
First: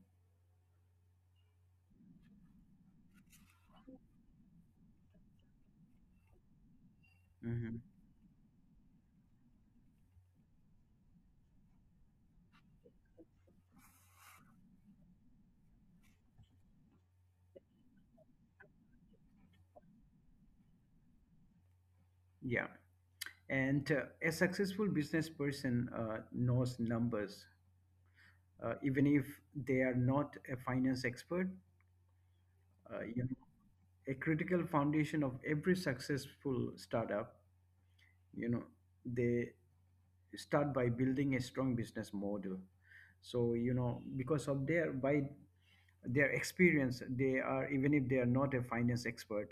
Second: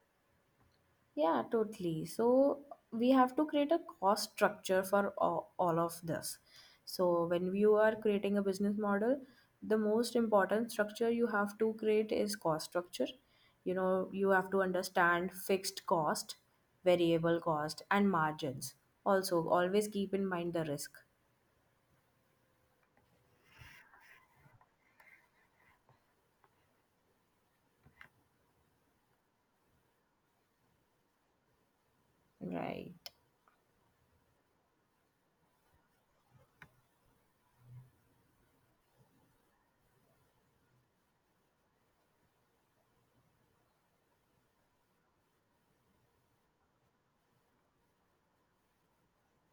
Speaker 2: Yeah, totally. So we have to create a cost structure for all, all of this. So when you
Speaker 1: Hmm.
Speaker 2: are creating a business model, the most important structure you have to create is cost structure. You know, you have to understand fixed cost, variable cost, and margins. Also, always keep in mind the risk.
Speaker 1: Yeah. And uh, a successful business person uh, knows numbers, uh, even if they are not a finance expert.
Speaker 2: Right.
Speaker 1: Uh, you know, a critical foundation of every successful startup, you know, they start by building a strong business model. So, you know, because of their by their experience, they are even if they are not a finance expert,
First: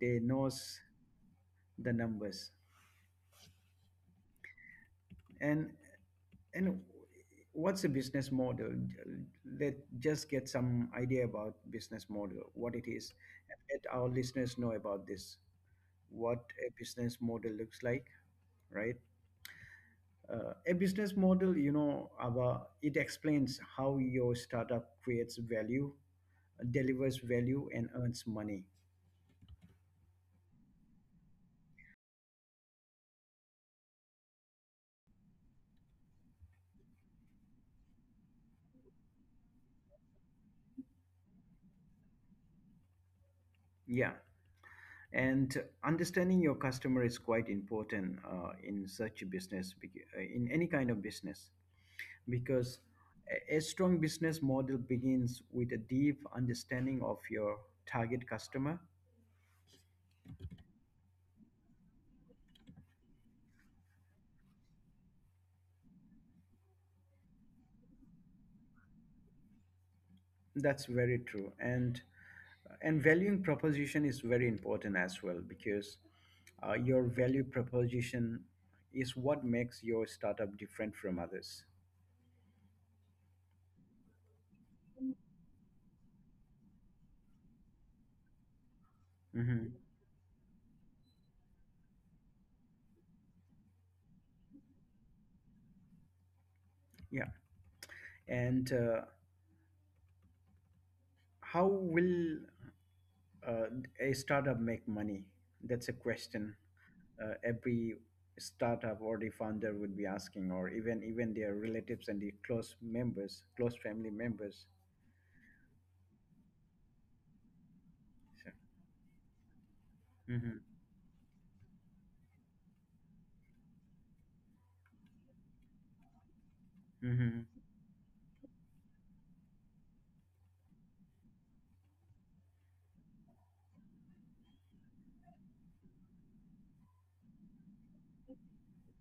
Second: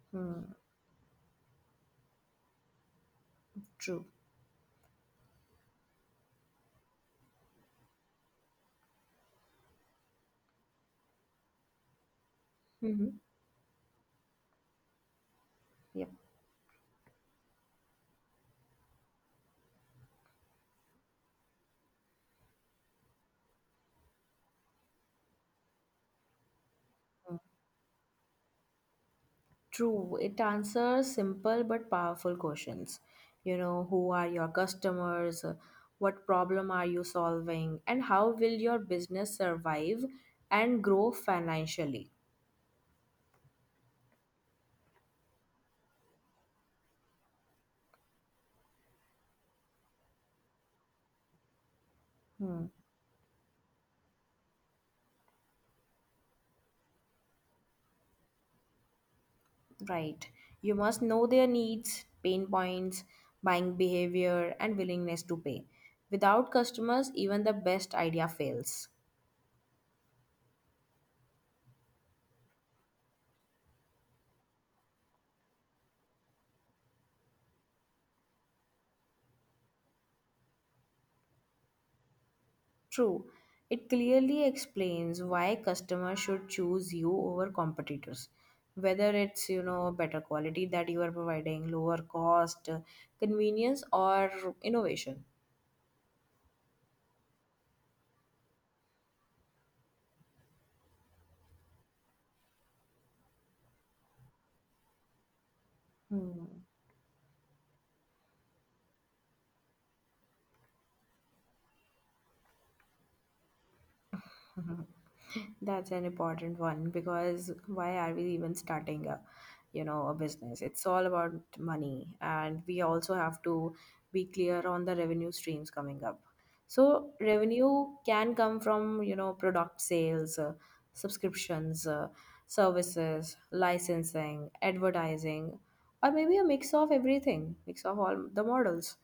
Speaker 1: they
Speaker 2: Hmm,
Speaker 1: knows the numbers.
Speaker 2: true.
Speaker 1: And And what's the business model? Let just get some idea about business model, what it is,
Speaker 2: Mm-hmm.
Speaker 1: and let our listeners know about this,
Speaker 2: Yep.
Speaker 1: what a business model looks like, right? Uh, a business model, you know, our, it explains how your startup creates value, delivers value, and earns money.
Speaker 2: True, it answers simple but powerful questions. You know, who are your customers? What problem are you solving? And how will your business survive and grow financially?
Speaker 1: Yeah. And understanding your customer is quite important uh, in such a business, bec- uh, in any kind of business,
Speaker 2: Hmm,
Speaker 1: because a a strong business model begins with a deep understanding of your target customer.
Speaker 2: right. You must know their needs, pain points, buying behavior, and willingness to pay. Without customers, even the best idea fails.
Speaker 1: That's very true. And and valuing proposition is very important as well, because uh, your value proposition is what makes your startup different from others.
Speaker 2: True. It clearly explains why customers should choose you over competitors. Whether it's, you
Speaker 1: Hmm.
Speaker 2: know, better quality that you are providing, lower cost, convenience, or innovation.
Speaker 1: Yeah. And uh, how will uh, a startup make money? That's a question
Speaker 2: Hmm.
Speaker 1: uh, every startup or the founder would be asking, or even even their relatives and the close members, close family members.
Speaker 2: Mm-hmm. That's an important one because why are we
Speaker 1: So,
Speaker 2: even starting a, you know, a business?
Speaker 1: hmm
Speaker 2: It's all about money, and we also have to be clear on the revenue streams coming up. So
Speaker 1: hmm
Speaker 2: revenue can come from, you know, product sales, uh, subscriptions, uh, services, licensing, advertising, or maybe a mix of everything, mix of all the models.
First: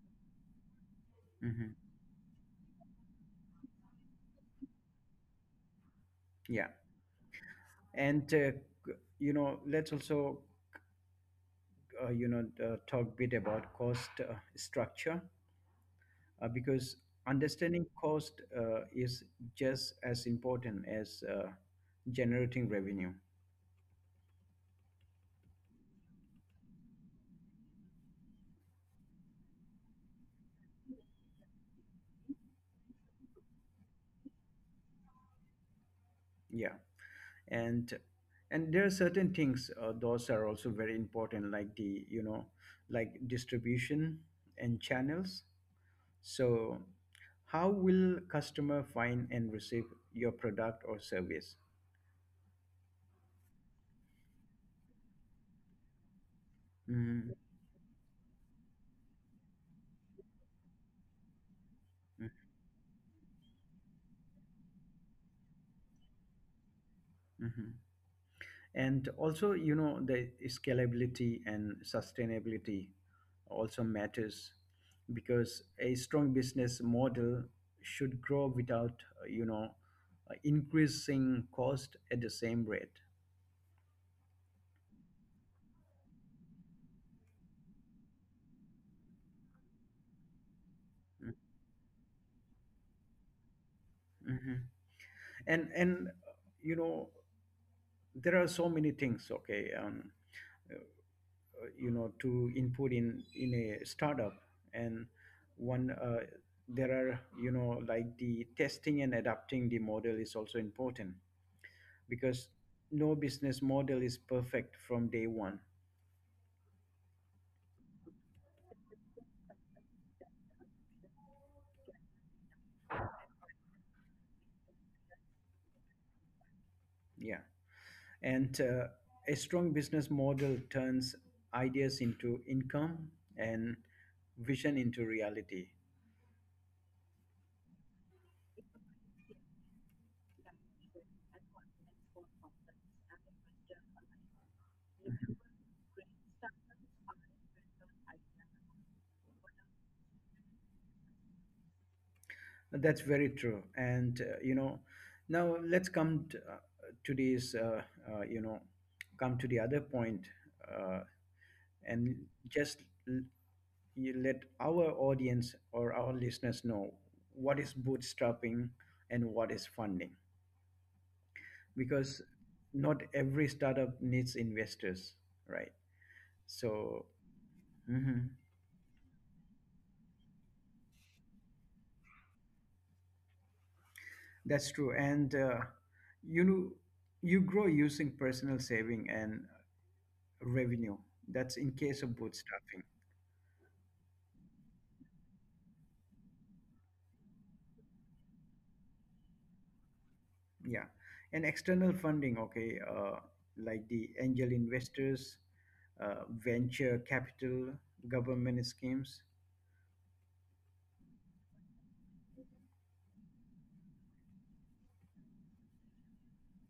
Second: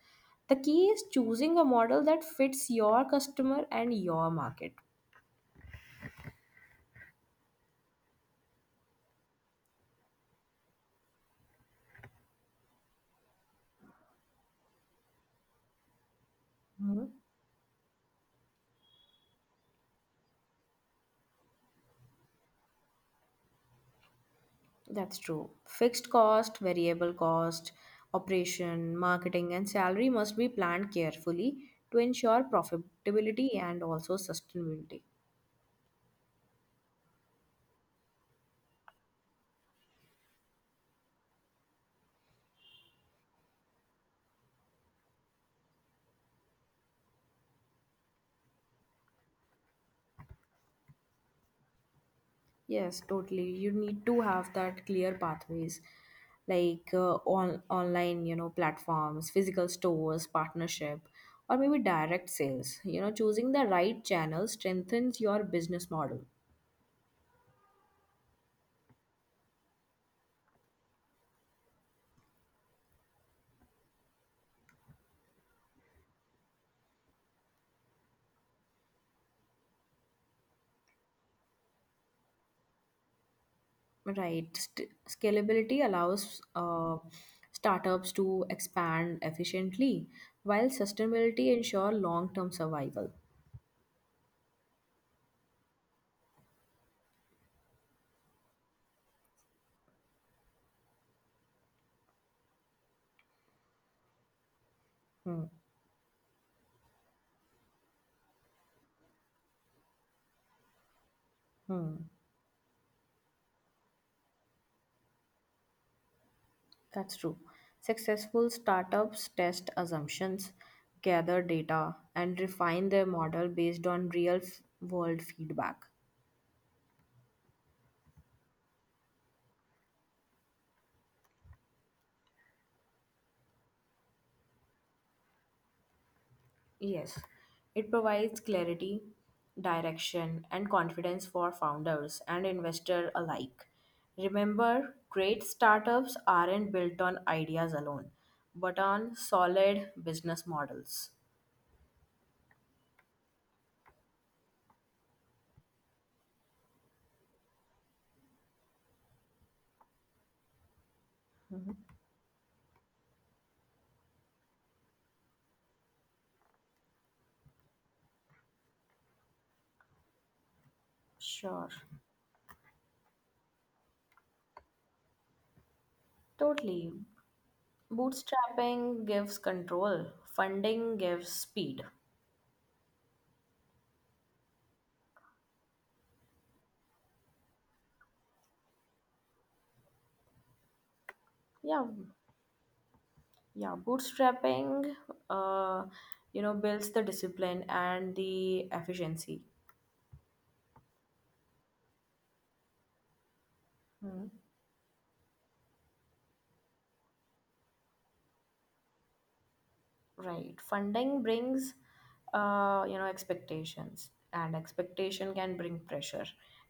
Speaker 2: The key is choosing a
Speaker 1: hmm
Speaker 2: model that fits your customer and your market.
Speaker 1: yeah. And uh, c- you know, let's also uh, you know uh, talk a bit about cost uh, structure, uh, because
Speaker 2: Mhm.
Speaker 1: understanding cost uh, is just as important as uh, generating revenue.
Speaker 2: That's true. Fixed cost, variable cost, operation, marketing, and salary must be planned carefully to ensure profitability and also sustainability.
Speaker 1: Yeah. and and there are certain things, uh, those are also very important, like the, you know, like distribution and channels. So how will customer find and receive your product or service?
Speaker 2: Yes, totally. You need to have that clear pathways like uh,
Speaker 1: Mm-hmm.
Speaker 2: on online, you know, platforms, physical stores, partnership, or maybe direct sales. You know, choosing the right channel strengthens your business model.
Speaker 1: Mm-hmm. And also, you know, the scalability and sustainability also matters, because a strong business model should grow without, uh, you know uh, increasing cost at the same rate.
Speaker 2: Right. St- scalability allows uh, startups to expand efficiently, while sustainability ensure long-term survival.
Speaker 1: Mhm. and and uh, you know, there are so many things, okay, um, uh, you know, to input in in a startup. And
Speaker 2: Hmm.
Speaker 1: one, uh, there are, you know, like the testing and adapting the model is also important,
Speaker 2: Hmm.
Speaker 1: because no business model is perfect from day one.
Speaker 2: That's true. Successful startups test assumptions, gather data, and refine their model based on real-world feedback.
Speaker 1: Yeah. And uh, a strong business model turns ideas into income and vision into reality.
Speaker 2: Yes, it provides clarity, direction, and confidence for founders and investors alike. Remember, great startups aren't built on ideas alone, but on solid business models.
Speaker 1: That's very true. And, uh, you know, now let's come to, uh, to this, uh, uh, you know, come to the other point, uh,
Speaker 2: Mhm.
Speaker 1: and just l- you let our audience or our listeners know what is bootstrapping and what is funding.
Speaker 2: Sure,
Speaker 1: Because not every startup needs investors, right?
Speaker 2: totally.
Speaker 1: So, mhm.
Speaker 2: Bootstrapping gives control, funding gives speed.
Speaker 1: That's true. And uh, you know, you grow using personal saving and revenue. That's in
Speaker 2: Yeah,
Speaker 1: case of bootstrapping.
Speaker 2: yeah. Bootstrapping, uh, you know, builds the discipline and the efficiency.
Speaker 1: Yeah. And external funding, okay, uh, like the angel investors, uh, venture capital, government schemes.
Speaker 2: Right. Funding brings, uh, you know, expectations, and expectation can bring pressure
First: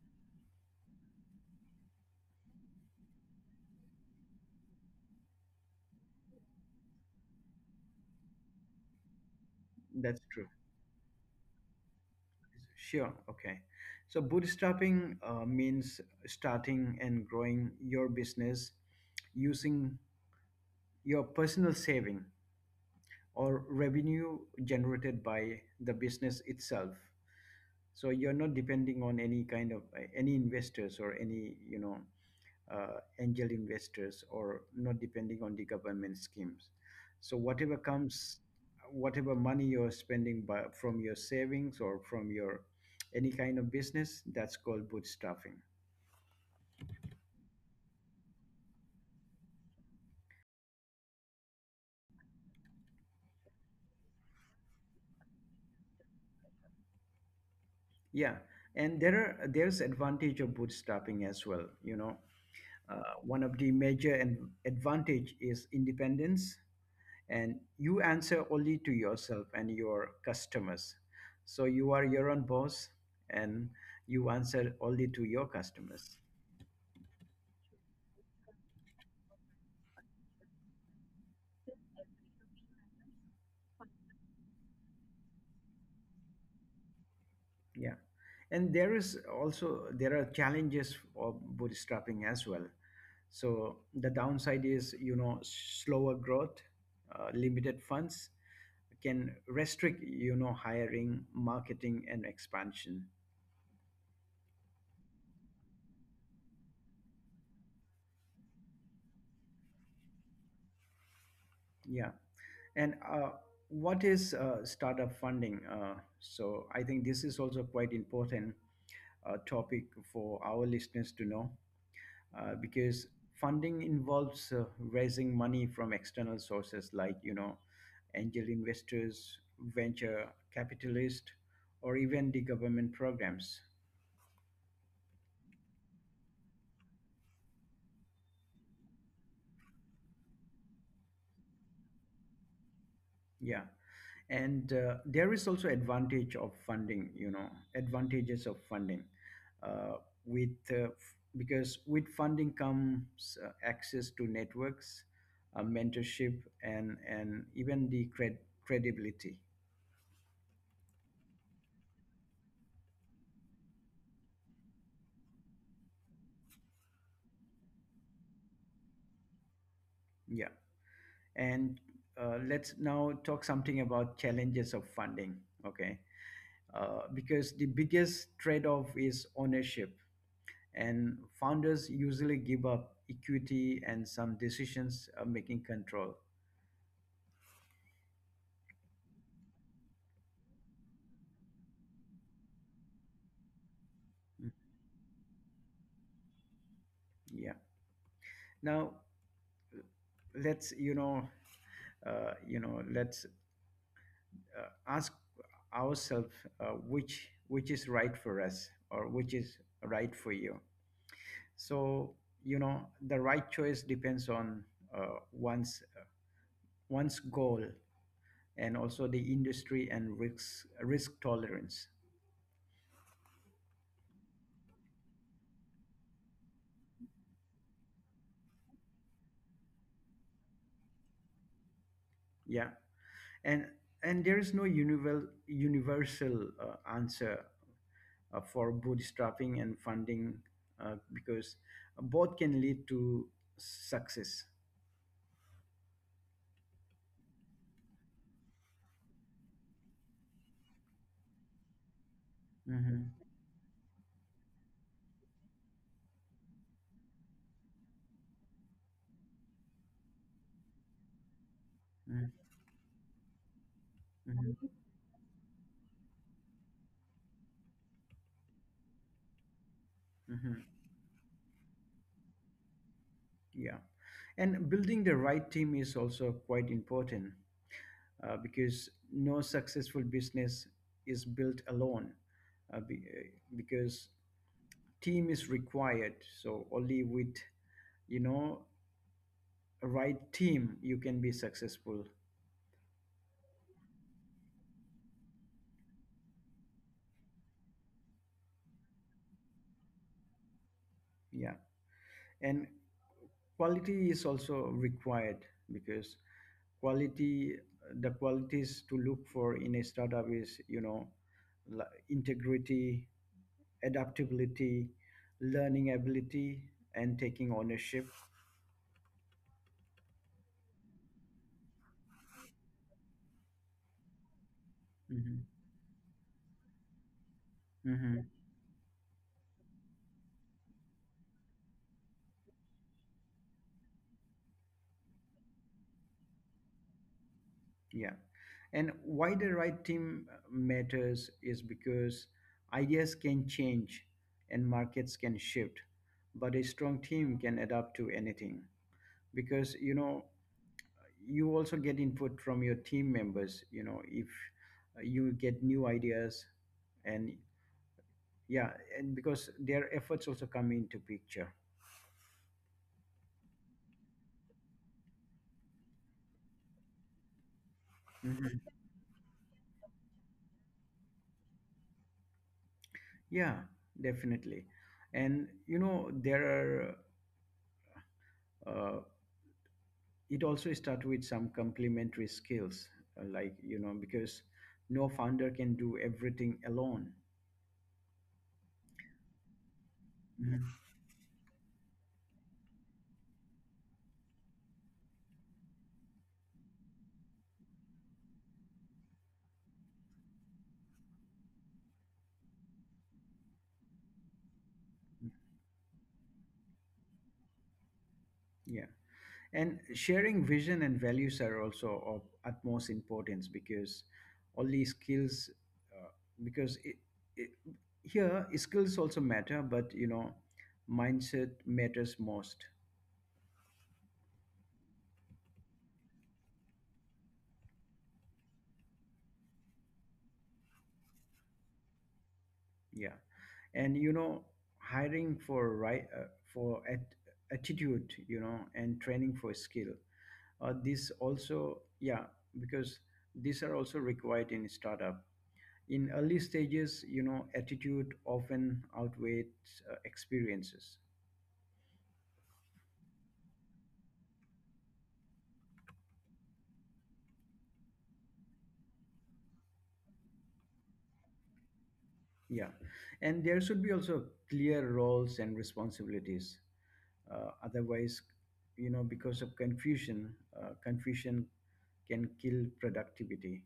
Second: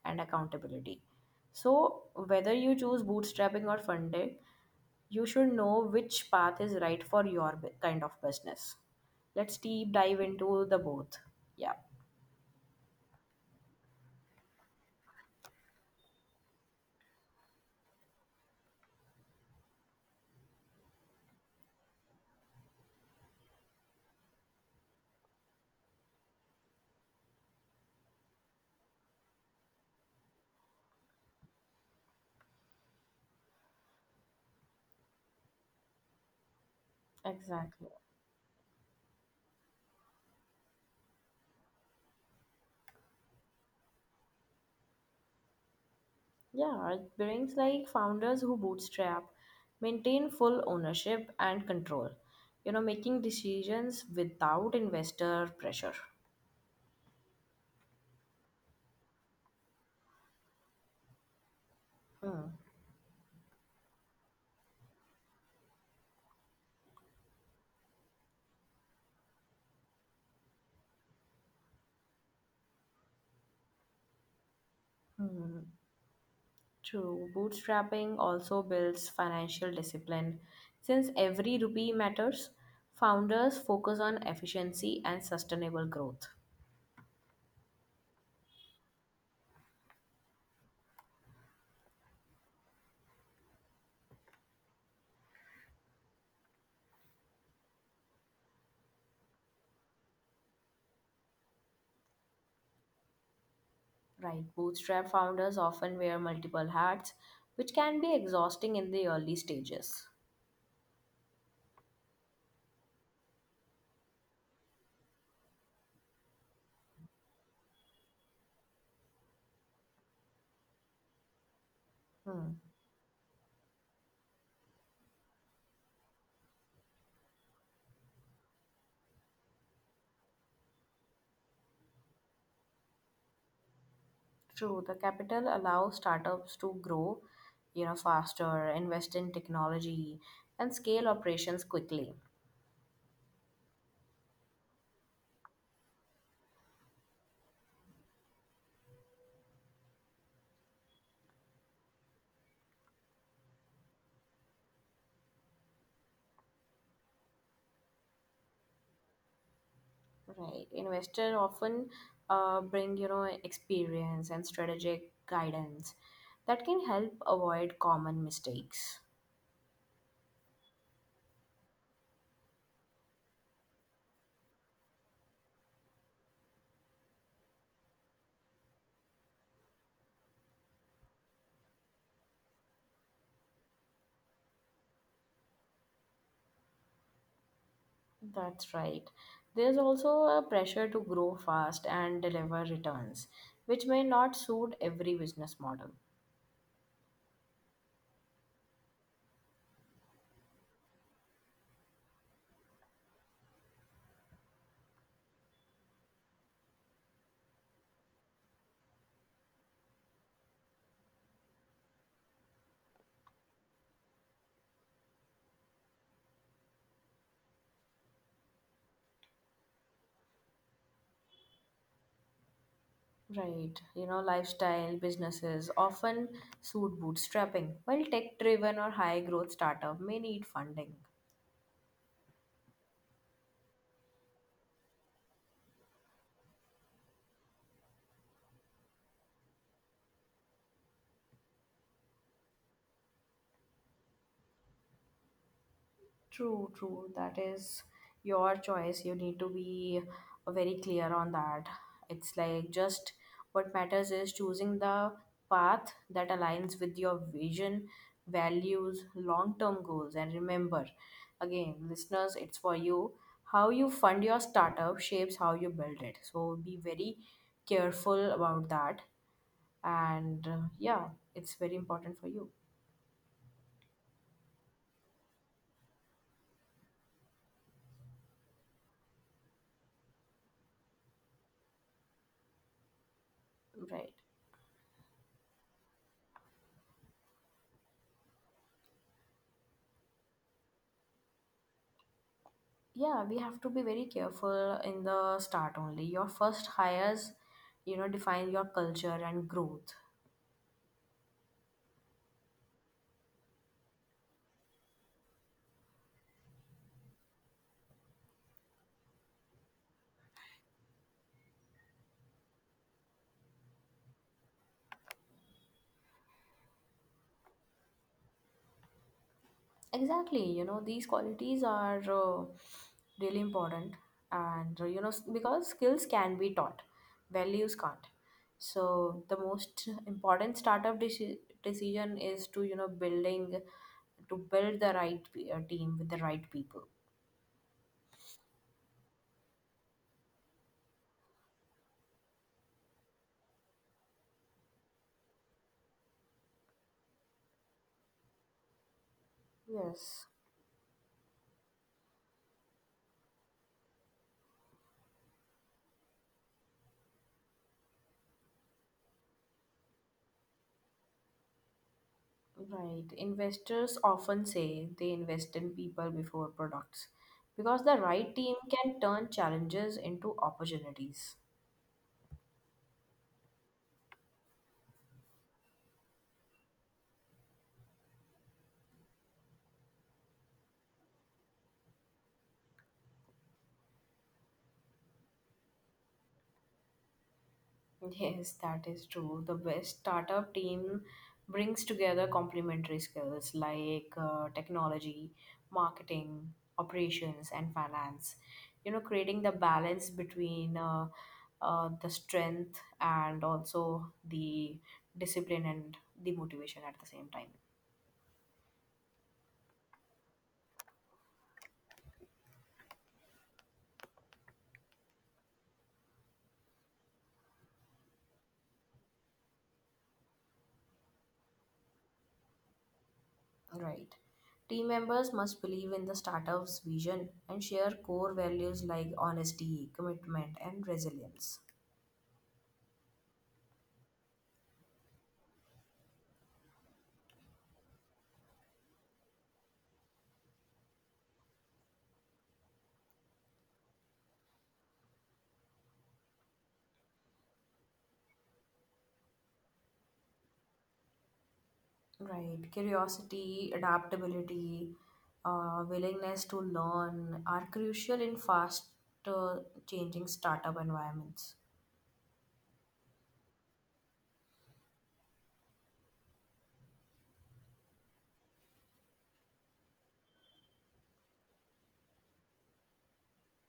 Speaker 2: and accountability. So, whether you choose bootstrapping or funding, you should know which path is right for your bu- kind of business. Let's deep
Speaker 1: That's
Speaker 2: dive
Speaker 1: true.
Speaker 2: into the both. Yeah,
Speaker 1: Sure. Okay. So bootstrapping uh, means starting and growing your business using your personal saving or revenue generated by the business itself. So you're not depending on any kind of, uh, any investors or any, you know, uh, angel investors, or not depending on the government schemes. So whatever
Speaker 2: exactly.
Speaker 1: comes, whatever money you're spending by, from your savings or from your any kind of business, that's called bootstrapping.
Speaker 2: Yeah, it brings like founders who bootstrap maintain full ownership and control, you know, making decisions without investor pressure.
Speaker 1: Yeah. And there are there's advantage of bootstrapping as well. You know,
Speaker 2: Hmm.
Speaker 1: uh, one of the major and advantage is independence, and you answer only to yourself and your customers, so you are your own boss, and you answer only to your
Speaker 2: Hmm,
Speaker 1: customers.
Speaker 2: true. Bootstrapping also builds financial discipline. Since every rupee matters, founders focus on efficiency and sustainable growth.
Speaker 1: Yeah. And there is also there are challenges of bootstrapping as well. So the downside is, you know, slower growth, uh, limited funds can restrict, you know, hiring, marketing, and expansion.
Speaker 2: Right. Bootstrap founders often wear multiple hats, which can be exhausting in the early stages.
Speaker 1: Yeah. And uh, what is uh, startup funding? Uh, so I think this is also quite important uh, topic for our listeners to know,
Speaker 2: Hmm.
Speaker 1: uh, because funding involves uh, raising money from external sources like, you know, angel investors, venture capitalists, or even the government programs.
Speaker 2: True. The capital allows startups to grow, you know, faster, invest in technology, and scale operations quickly.
Speaker 1: Yeah. And uh, there is also advantage of funding you know advantages of funding, uh, with uh, f- because with funding comes uh, access to networks, uh, mentorship, and and even the cred- credibility.
Speaker 2: Right. Investor often uh, bring you know experience and strategic guidance that can help avoid common mistakes.
Speaker 1: Yeah. And uh, let's now talk something about challenges of funding, okay. Uh, because the biggest trade-off is ownership, and founders usually give up equity and some decisions, uh, making control.
Speaker 2: That's right. There's also a pressure to grow fast and deliver returns, which may not
Speaker 1: Mm,
Speaker 2: suit every business model.
Speaker 1: yeah. Now let's, you know uh, you know let's uh, ask ourselves, uh, which which is right for us, or which is right for you. So, you know, the right choice depends on, uh, one's one's goal, and also the industry and risk risk tolerance.
Speaker 2: Right. You know, lifestyle businesses often suit bootstrapping, while tech driven or high growth startup may need funding.
Speaker 1: Yeah. And and there is no univel- universal uh, answer uh, for bootstrapping and funding, uh, because both can lead to success.
Speaker 2: True, true. That is your choice. You need to be uh, very clear on that. It's like just
Speaker 1: Hmm
Speaker 2: what matters is choosing the path that aligns with your vision, values, long term goals. And remember, again, listeners, it's for you. How you fund your
Speaker 1: hmm
Speaker 2: startup shapes how you build it. So be very careful about that. And uh,
Speaker 1: hmm.
Speaker 2: yeah, it's very important for you.
Speaker 1: Yeah. And building the right team is also quite important, uh, because no successful business is built alone, uh, be, uh,
Speaker 2: Right.
Speaker 1: because team is required. So only with, you know, right team you can be successful.
Speaker 2: Yeah, we have to be very careful in the start only. Your first hires, you know, define your culture and growth.
Speaker 1: Yeah. And quality is also required, because quality, the qualities to look for in a startup is, you know, li- integrity, adaptability, learning ability, and taking ownership.
Speaker 2: Exactly, you know, these qualities are uh, really important, and uh, you know, s-
Speaker 1: Mhm.
Speaker 2: because skills can be taught, values can't.
Speaker 1: Mhm.
Speaker 2: So the most important startup deci- decision is to, you know, building to build the right pe- uh, team with the right people.
Speaker 1: Yeah. And why the right team matters is because ideas can change and markets can shift, but a strong team can adapt to anything. Because, you
Speaker 2: Yes.
Speaker 1: know, you also get input from your team members, you know, if uh, you get new ideas. And yeah, and because their efforts also come into picture.
Speaker 2: Right. Investors often say they invest in people before products because the right team
Speaker 1: Mhm.
Speaker 2: can turn challenges into opportunities.
Speaker 1: Yeah, definitely. And you know, there are, uh, it also starts with some complementary skills, uh, like, you know, because no founder can do everything alone.
Speaker 2: Yes, that is true. The best startup
Speaker 1: Mhm.
Speaker 2: team brings together complementary skills like uh, technology, marketing, operations, and finance. You know, creating the balance between uh, uh, the strength and also the
Speaker 1: Mhm.
Speaker 2: discipline and the motivation at the same time.
Speaker 1: Yeah. And sharing vision and values are also of utmost importance, because only skills, uh, because it, it, here skills also matter, but you know, mindset matters most.
Speaker 2: Right. Team members must believe in the startup's vision and share core values like honesty, commitment, and resilience.
Speaker 1: Yeah. And you know, hiring for right, uh, for at, attitude, you know, and training for skill. Uh, this also, yeah, because these are also required in startup. In early stages, you know, attitude often outweighs uh, experiences.
Speaker 2: Right. Curiosity, adaptability, uh, willingness to learn are crucial in fast uh, changing startup environments.
Speaker 1: Yeah. And there should be also clear roles and responsibilities. Uh, otherwise, you know, because of confusion, uh, confusion can kill productivity.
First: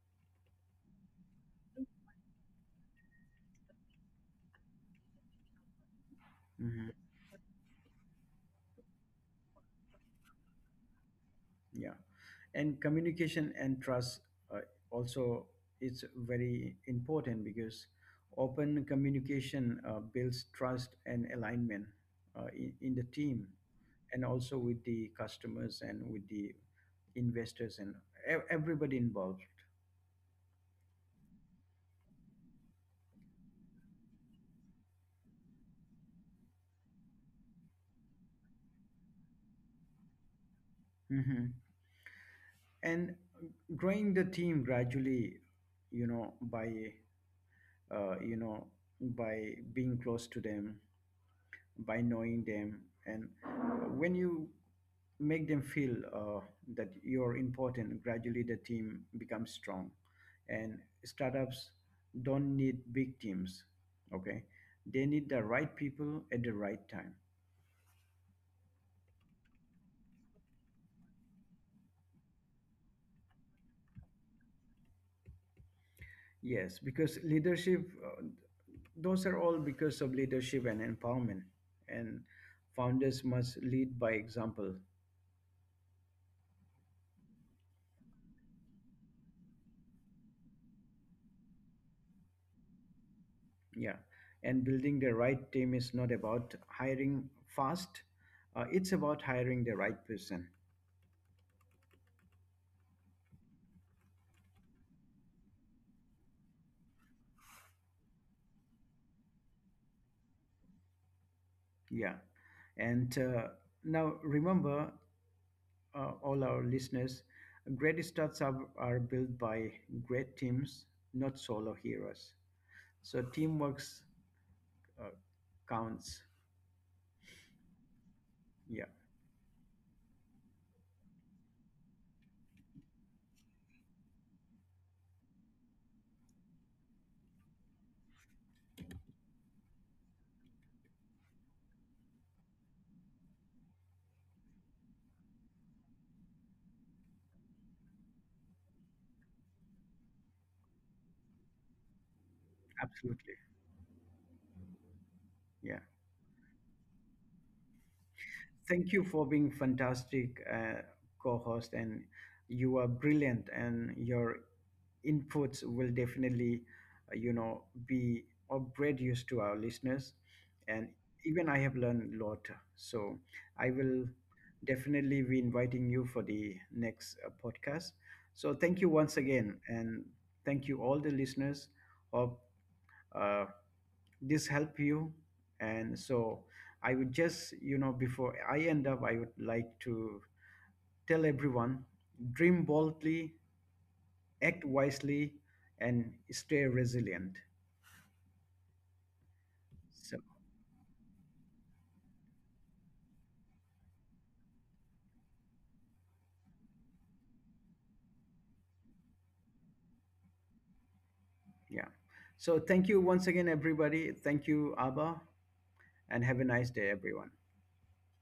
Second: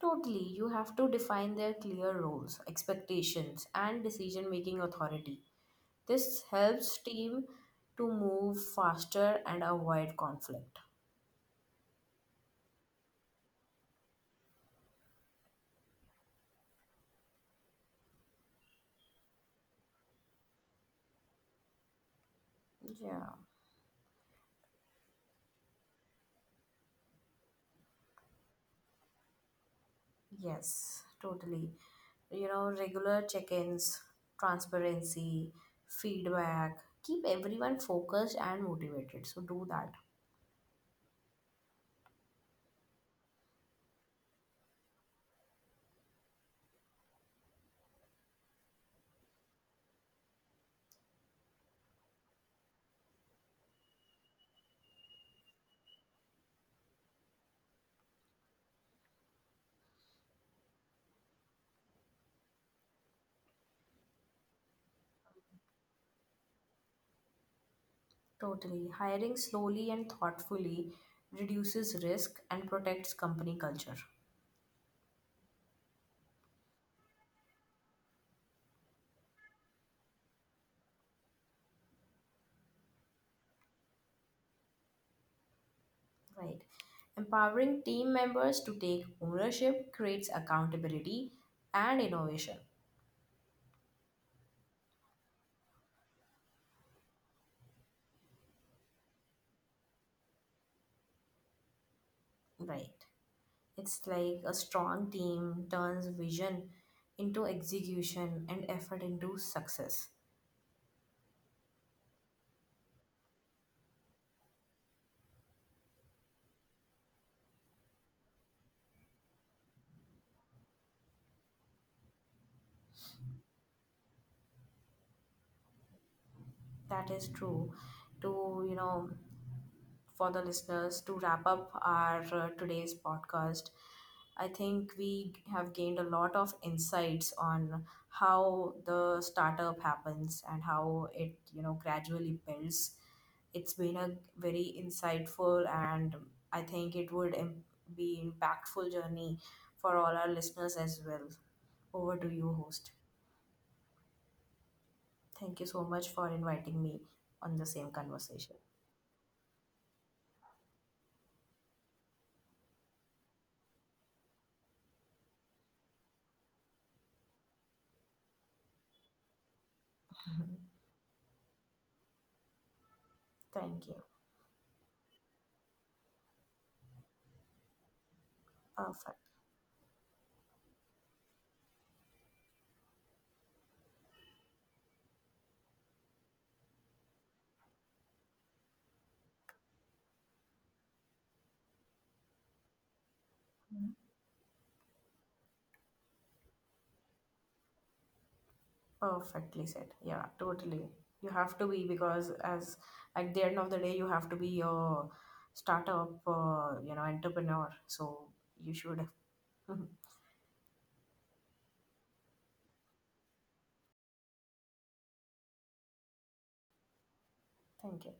Speaker 2: Totally. You have to define their clear roles, expectations, and decision making authority. This
Speaker 1: Mm-hmm.
Speaker 2: helps team to move faster and avoid conflict.
Speaker 1: Yeah. And communication and trust, uh, also is very important, because open communication uh, builds trust and alignment, uh, in, in the
Speaker 2: Yeah.
Speaker 1: team, and also with the customers and with the investors and ev- everybody involved.
Speaker 2: Yes, totally. You know, regular check ins, transparency, feedback, keep everyone focused and motivated. So, do that.
Speaker 1: Hmm. And growing the team gradually, you know, by uh, you know by being close to them, by knowing them, and when you make them feel, uh, that you're important, gradually the team becomes strong. And startups don't need big teams, okay, they need the right people at the right time.
Speaker 2: Totally. Hiring slowly and thoughtfully reduces risk and protects company culture.
Speaker 1: Yes, because leadership, uh, those are all because of leadership and empowerment, and founders must lead by example.
Speaker 2: Right. Empowering team members to take ownership creates accountability and innovation.
Speaker 1: Yeah. And building the right team is not about hiring fast, uh, it's about hiring the right person.
Speaker 2: Right. It's like a strong team turns vision into execution and effort into success.
Speaker 1: Yeah. And uh, now remember, uh, all our listeners, great starts are, are built by great teams, not solo heroes. So teamwork uh, counts.
Speaker 2: That is true. To, you
Speaker 1: Yeah,
Speaker 2: know, for the listeners, to wrap up our uh, today's podcast, I think we have gained a lot of insights on how the startup happens and how it, you know, gradually builds. It's been a very insightful and I think it would im- be impactful journey for all our listeners as well. Over to you, host.
Speaker 1: absolutely.
Speaker 2: Thank you
Speaker 1: Yeah.
Speaker 2: so much for inviting me on the same conversation.
Speaker 1: Thank you for being fantastic uh, co-host, and you are brilliant, and your inputs will definitely, uh, you know, be of great use to our listeners. And even I have learned a lot, so I
Speaker 2: Thank you.
Speaker 1: will definitely be inviting you for the next uh, podcast. So thank you once
Speaker 2: Perfect.
Speaker 1: again, and thank you all the listeners. Hope uh, this help you. And so I would just, you know, before I end up I would like to tell everyone: dream boldly, act wisely, and stay resilient.
Speaker 2: Perfectly said.
Speaker 1: So
Speaker 2: Yeah, totally. You have to be because as at the end of the day, you have to be a startup, uh, you know, entrepreneur. So you should.
Speaker 1: yeah, so thank you once again everybody, thank you Abba, and have a nice day everyone.
Speaker 2: Thank you.